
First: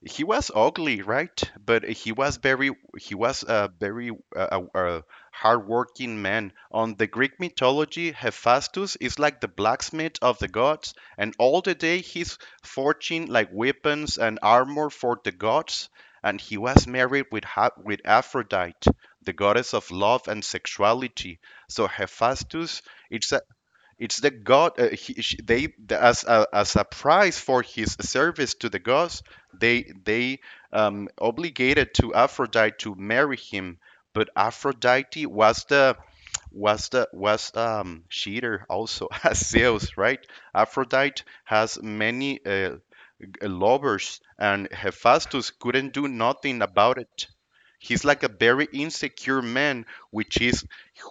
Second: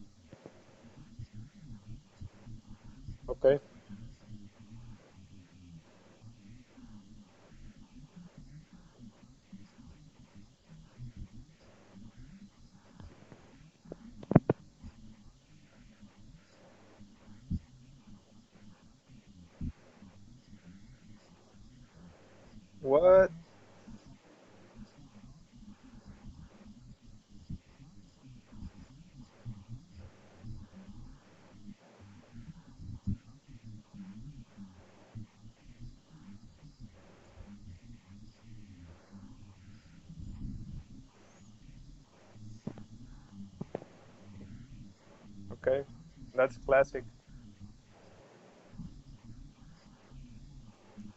A: he was ugly, right? But he was very he was
B: okay.
A: a very uh, uh, uh, hardworking man. On the Greek mythology, Hephaestus is like the blacksmith of the gods, and all the day he's forging like weapons and armor for the gods, and he was married with with Aphrodite, the goddess of love and sexuality. So Hephaestus,
B: What?
A: it's it's the god. He, sh they as as a price for his service to the gods, they obligated to Aphrodite to marry him. But Aphrodite was the was the was cheater also as Zeus, right? Aphrodite has many lovers, and Hephaestus
B: Okay,
A: couldn't do
B: that's
A: nothing
B: classic.
A: about it. He's like a very insecure man,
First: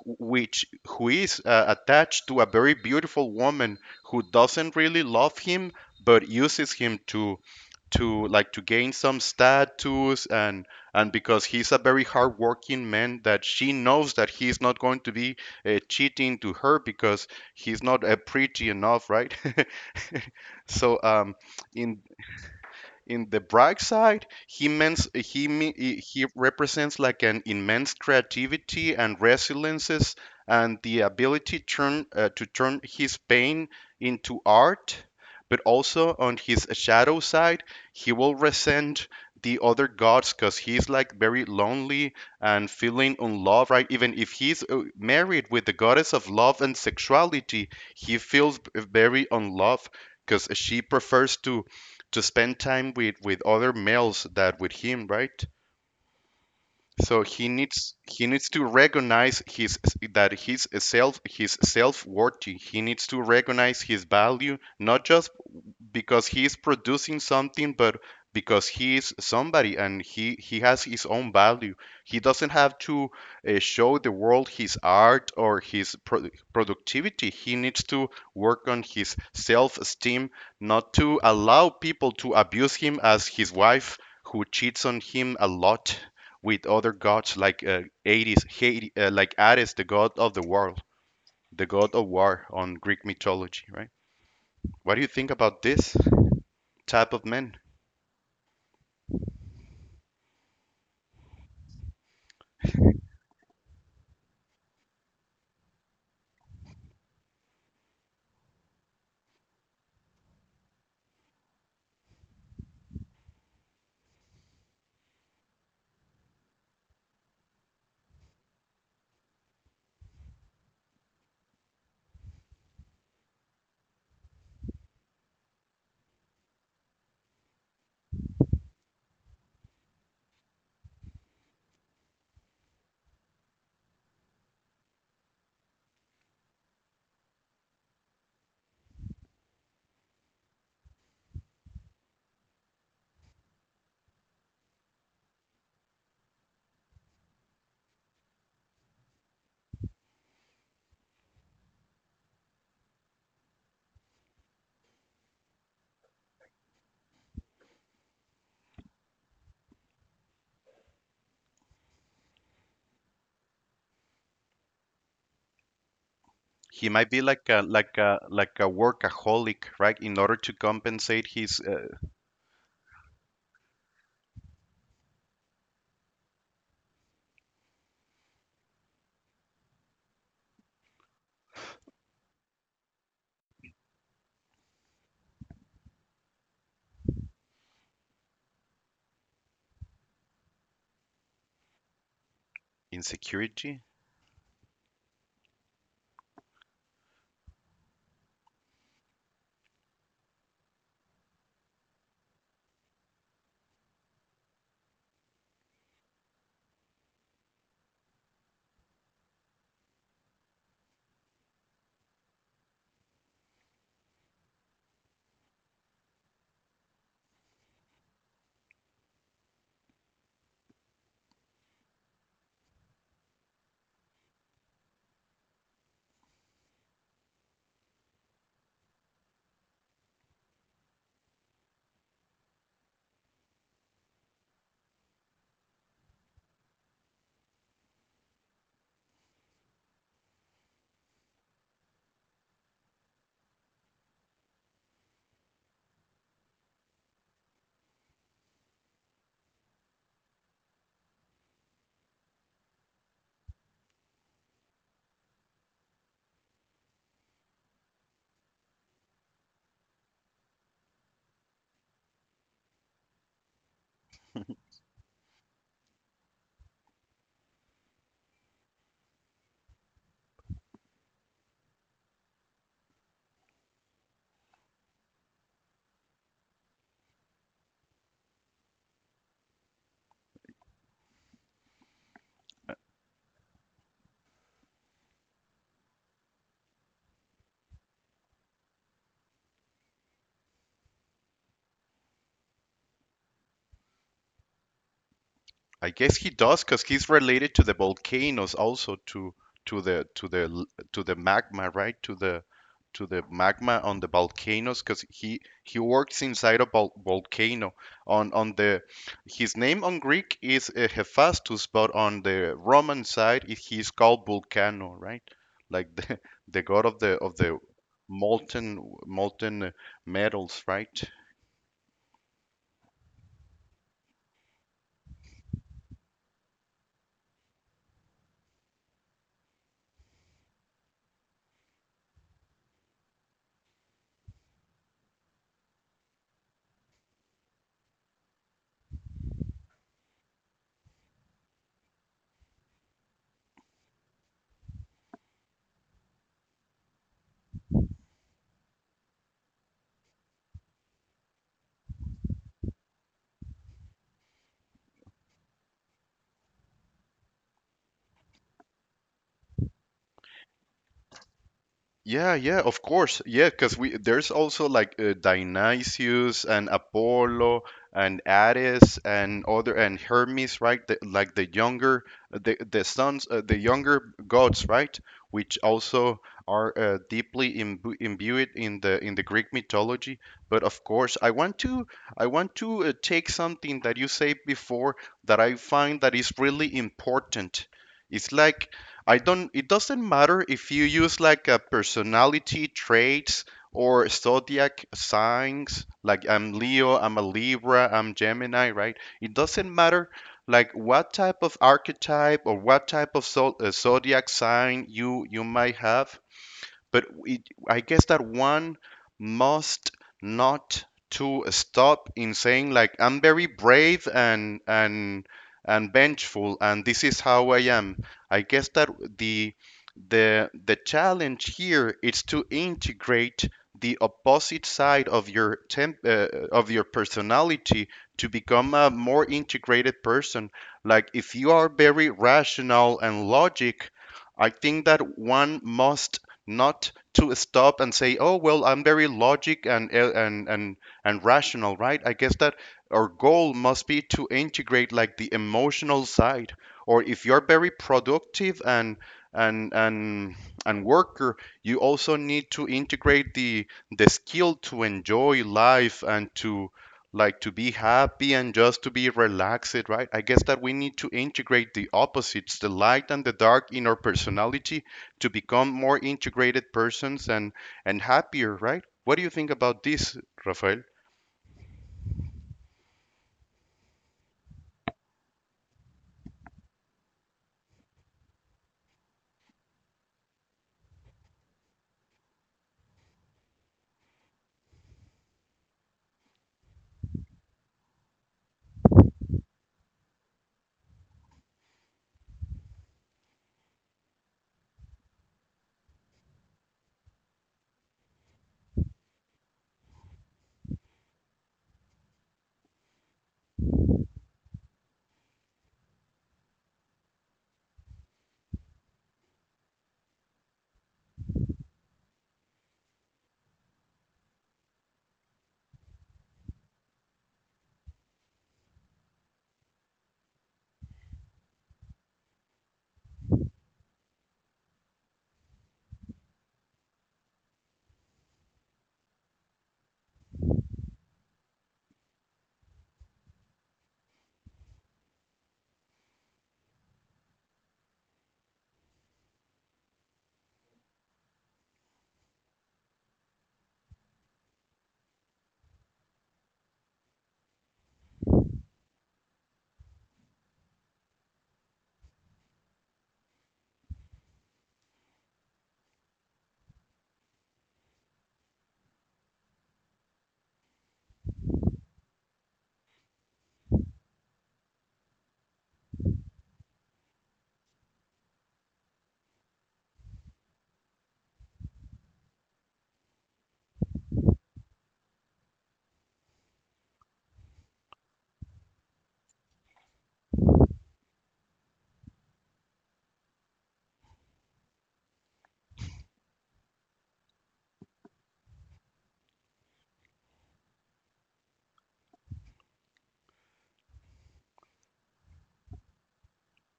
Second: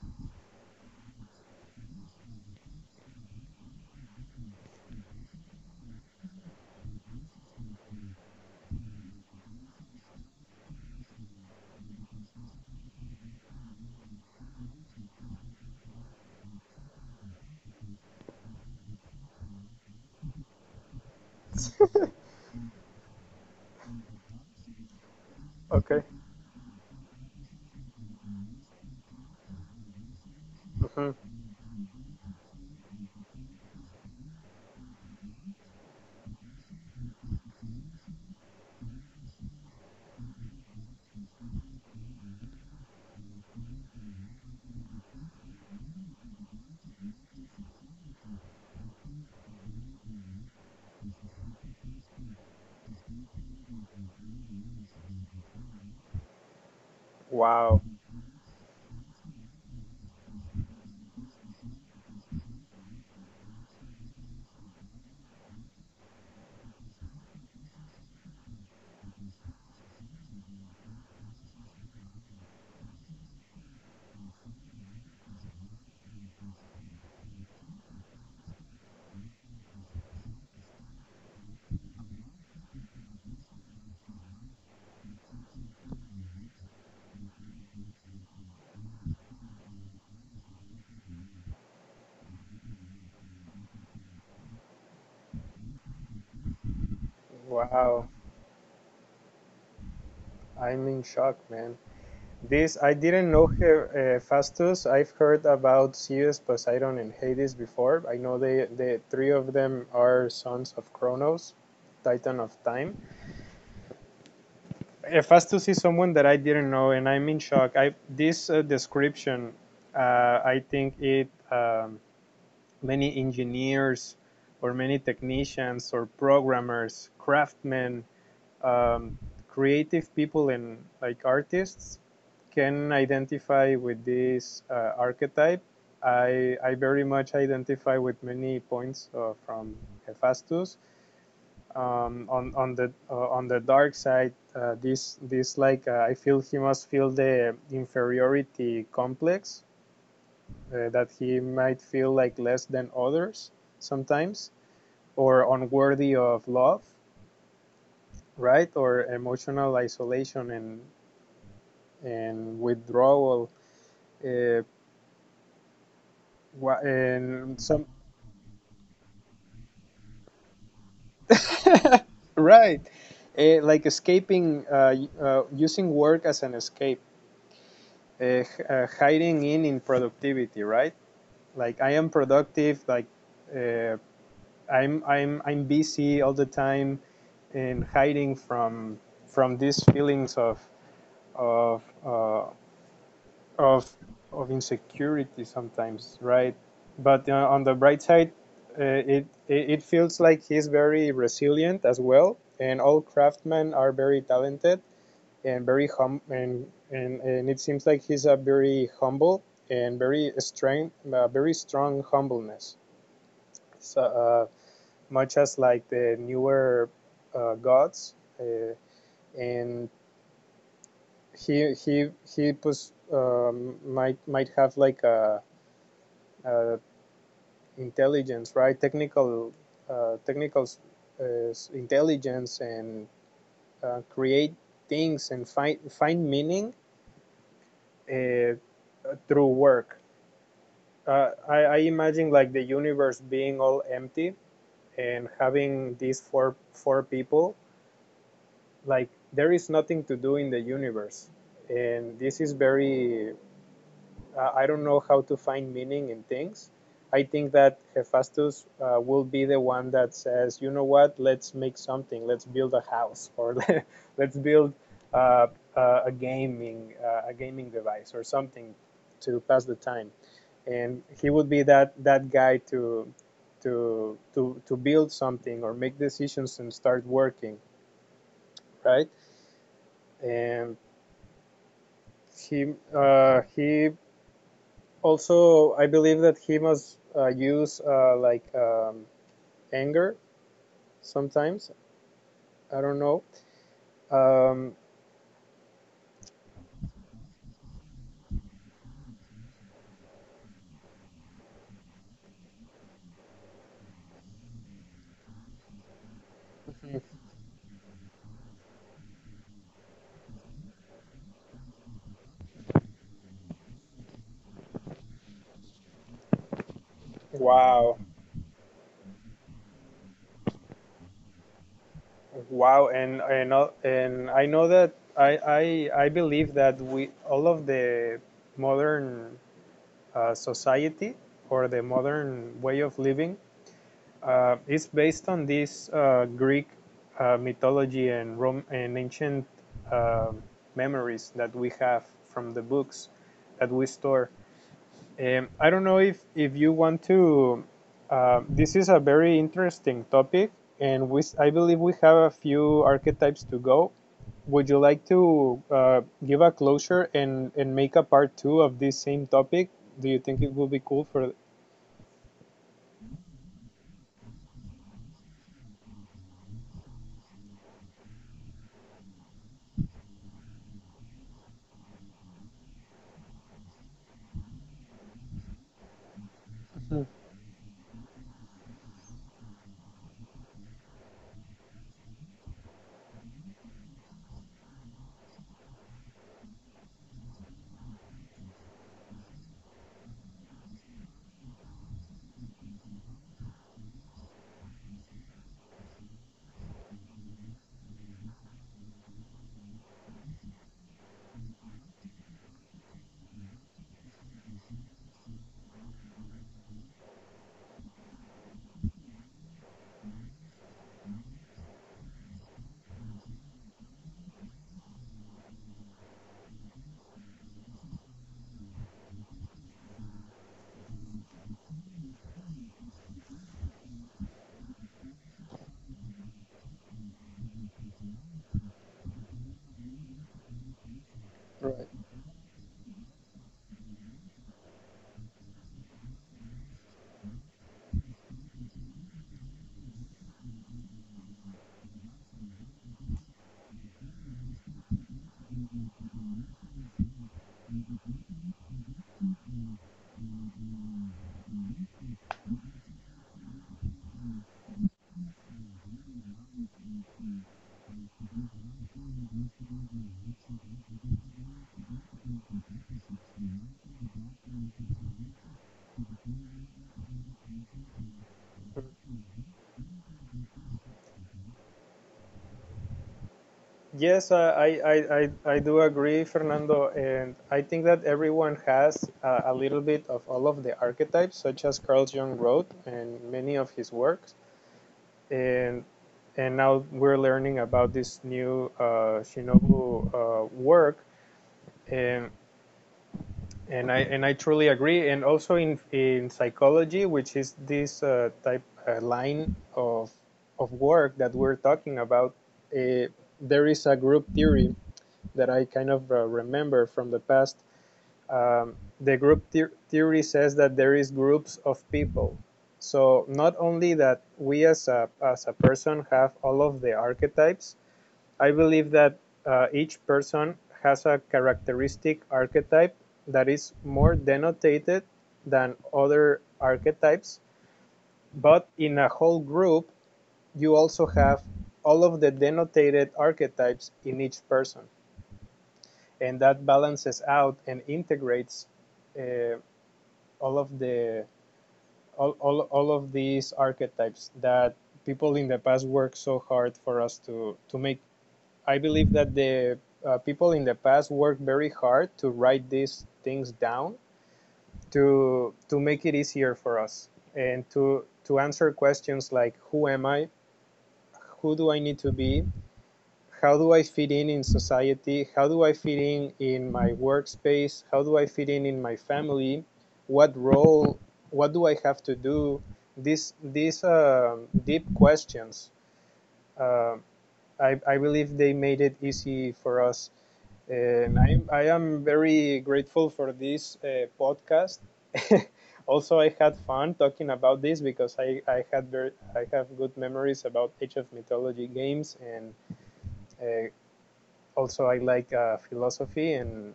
A: which who is attached to a very beautiful woman who doesn't really love him, but uses him to gain some status and because he's a very hardworking man that she knows that he's not going to be cheating to her because he's not pretty enough, right? So in in the bright side, he means he me-
B: Okay.
A: he represents like an immense creativity and resiliences and the
B: Hmm.
A: ability turn to turn his pain into art. But also on his shadow side, he will resent the other gods because he's like very lonely and feeling unloved, right? Even if he's married with the goddess of love and sexuality, he feels very unloved because she prefers to spend time with other males that with him, right? So
B: Wow,
A: he needs to recognize his that his self worthy. He needs to recognize his value, not just because he is producing something, but because he is somebody and he has his own value. He doesn't have to show the world his art or his productivity. He needs to work on his self-esteem, not to allow people to abuse him as his wife who cheats on him a lot with other gods like Hades, like Ares, the god of the world, the god of war on Greek mythology, right? What do you think about this type of man?
B: wow. I'm in shock, man. This I didn't know her Fastus. I've heard about Zeus, Poseidon, and Hades before. I know they the three of them are sons of Kronos, Titan of Time. Fastus is someone that I didn't know, and I'm in shock. I this description, uh, I think it Many engineers or many technicians or programmers, craftsmen, um, creative people and like artists can identify with this archetype. I very much identify with many points from Hephaestus. On the on the dark side, this this like I feel he must feel the inferiority complex that he might feel like less than others sometimes, or unworthy of love, right? Or emotional isolation and withdrawal uh, wa-
A: He might be like
B: and some
A: a workaholic, right? In order to compensate his
B: right, like escaping using work as an escape, hiding in productivity, right? Like I am productive, like, uh, I'm busy all the time and hiding from these feelings of of uh,
A: insecurity,
B: of of insecurity sometimes, right? But on the bright side, it feels like he's very resilient as well, and all craftsmen are very talented and very hum and it seems like he's a very humble and very strong humbleness. So much as like the newer gods, and he he he pos, might have like a intelligence, right? Technical, technical uh, intelligence and create things and find meaning uh, through work. I imagine like the universe being all empty and having these four people. Like there is nothing to do in the universe, and this is very I don't know how to find meaning in things. I think that Hephaestus will be the one that says, you know what, let's make something, let's build a house, or let's build uh, a gaming device or something to pass the time. And he would be that guy to to build something or make decisions and start working, right? And he also I believe that he must use like anger sometimes. I don't know. um,
A: I guess he does because he's related to the volcanoes, also to to the to the the magma, right? To the magma on the volcanoes because he works inside a volcano on the his name on Greek is Hephaestus, but on the Roman side he's called Vulcano, right? Like the the god of the
B: wow
A: molten metals, right?
B: wow. And I know that I I believe that we all of the modern society or the modern way of living, it's based on this Greek mythology and Rome and ancient um memories that we have from the books that we store. I don't know if you want to. This is a very interesting topic, and we I believe we have a few archetypes to go. Would you like to give a closure and make a part two of this same topic? Do you think it will be cool for?
A: Yeah, yeah, of course. Yeah, because we there's also like Dionysius and Apollo and Ares and other and Hermes, right? Like the younger the younger gods, right? Which also are
B: Mhm.
A: deeply imbued in the Greek mythology. But of course, I want to take something that you said before that I find that is really important. It's like I don't it doesn't matter if you use like a personality traits or zodiac signs, like I'm Leo, I'm a Libra, I'm Gemini, right? It doesn't matter like what type of archetype or what type of zodiac sign you you might have, but I guess that one must not to stop in saying like I'm very brave and and vengeful, and this is how I am. I guess that the the challenge here is to integrate the opposite side of your of your personality, to become a more integrated person. Like if you are
B: Right.
A: very rational and logic, I think that one must not to stop and say, "Oh, well, I'm very logic and and rational, right?" I guess that our goal must be to integrate like the emotional side. Or if you're very productive and and and worker, you also need to integrate the skill to enjoy life and to be happy and just to be relaxed, right? I guess that we need to integrate the opposites, the light and the dark in our personality, to become more integrated persons and happier, right? What do you think about this, Rafael?
B: Yes, I do agree, Fernando, and I think that everyone has a little bit of all of the archetypes, such as Carl Jung wrote and many of his works. And now we're learning about this new Shinobu work, and I truly agree. And also in psychology, which is this type line of work that we're talking about, uh, there is a group theory that I kind of remember from the past. Um, the group theory says that there is groups of people. So not only that we as a person have all of the archetypes. I believe that each person has a characteristic archetype that is more denotated than other archetypes. But in a whole group, you also have all of the denotated archetypes in each person, and that balances out and integrates uh, all of the all of these archetypes that people in the past worked so hard for us to make. I believe that the people in the past worked very hard to write these things down to make it easier for us, and to answer questions like who am I, who do I need to be, how do I fit in society? How do I fit in my workspace? How do I fit in my family? What role? What do I have to do? These deep questions. Uh, I believe they made it easy for us, and I am very grateful for this podcast. Also, I had fun talking about this because I had very I have good memories about Age of Mythology games, and uh, also I like philosophy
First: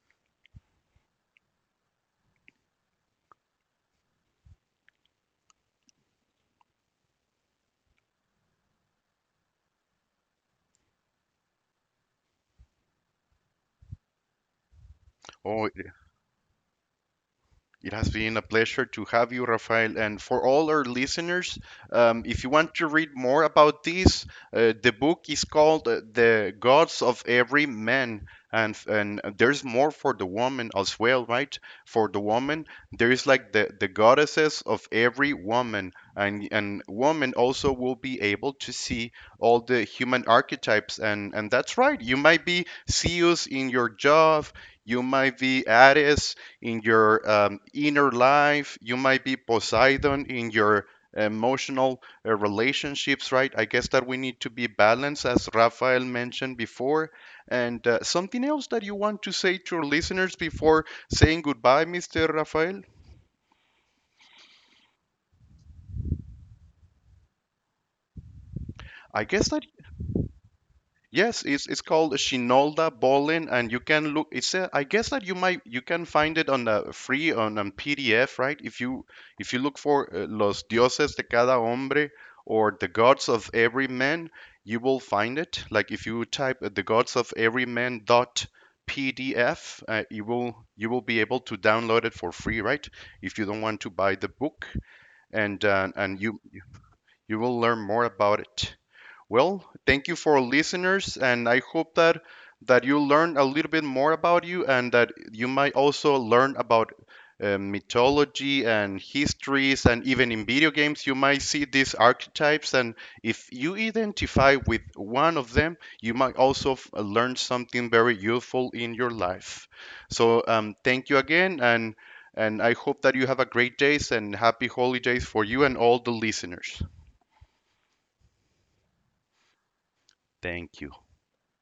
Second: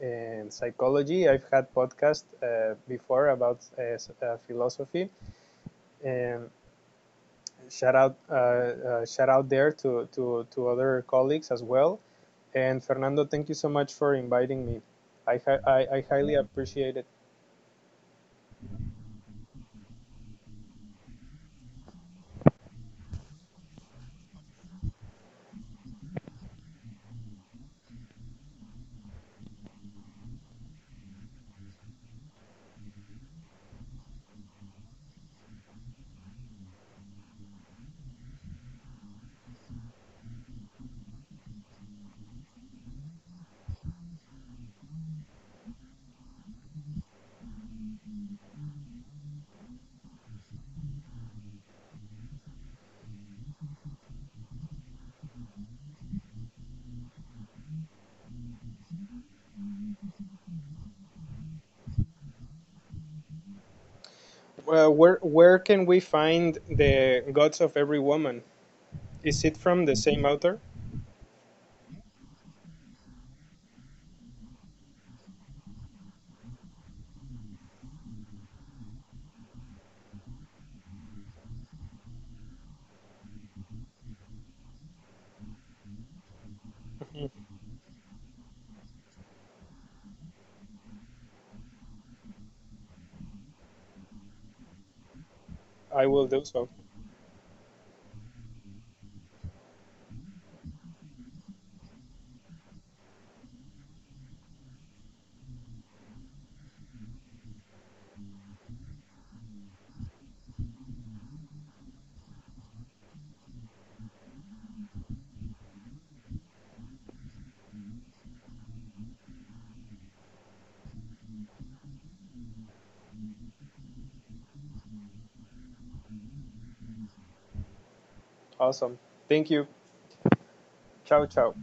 B: and psychology. I've had podcasts before about philosophy. And shout out there to other colleagues as well. And Fernando, thank you so much for inviting me. I,
A: Oh,
B: I highly appreciate it.
A: it has been a pleasure to have you, Rafael. And for all our listeners, if you want to read more about this, the book is called The Gods of Every Man. And there's more for the woman as well, right? For the woman, there is like the goddesses of every woman. And woman also will be able to see all the human archetypes. And that's right. You might be Zeus in your job, you might be Ares in your inner life. You might be Poseidon in your emotional relationships, right? I guess that we need to be balanced, as Rafael mentioned before. And something else that you want to say to your listeners before saying goodbye, Mr. Rafael?
B: Well, where can we find the Gods of Every Woman?
A: I
B: Is
A: guess
B: it
A: that
B: from the same author?
A: yes, it's called Shinolda Bolin, and you can look. It's a, I guess that you can find it on a free on a PDF, right? If you look for Los Dioses de Cada Hombre or The Gods of Every Man, you will find it. Like if you type the Gods of Every Man dot PDF, you will be able to download it for free, right? If you don't want to buy the book, and uh,
B: I
A: and
B: will do so.
A: you will learn more about it. Well, thank you for listeners, and I hope that you learn a little bit more about you, and that you might also learn about mythology and histories, and even in video games, you might see these archetypes. And if you identify with one of them, you might also learn something very useful in your life. So, thank you again, and I hope that you have a great days and happy holidays for you and all the listeners.
B: Awesome. Thank you.
A: Thank you.
B: Ciao, ciao.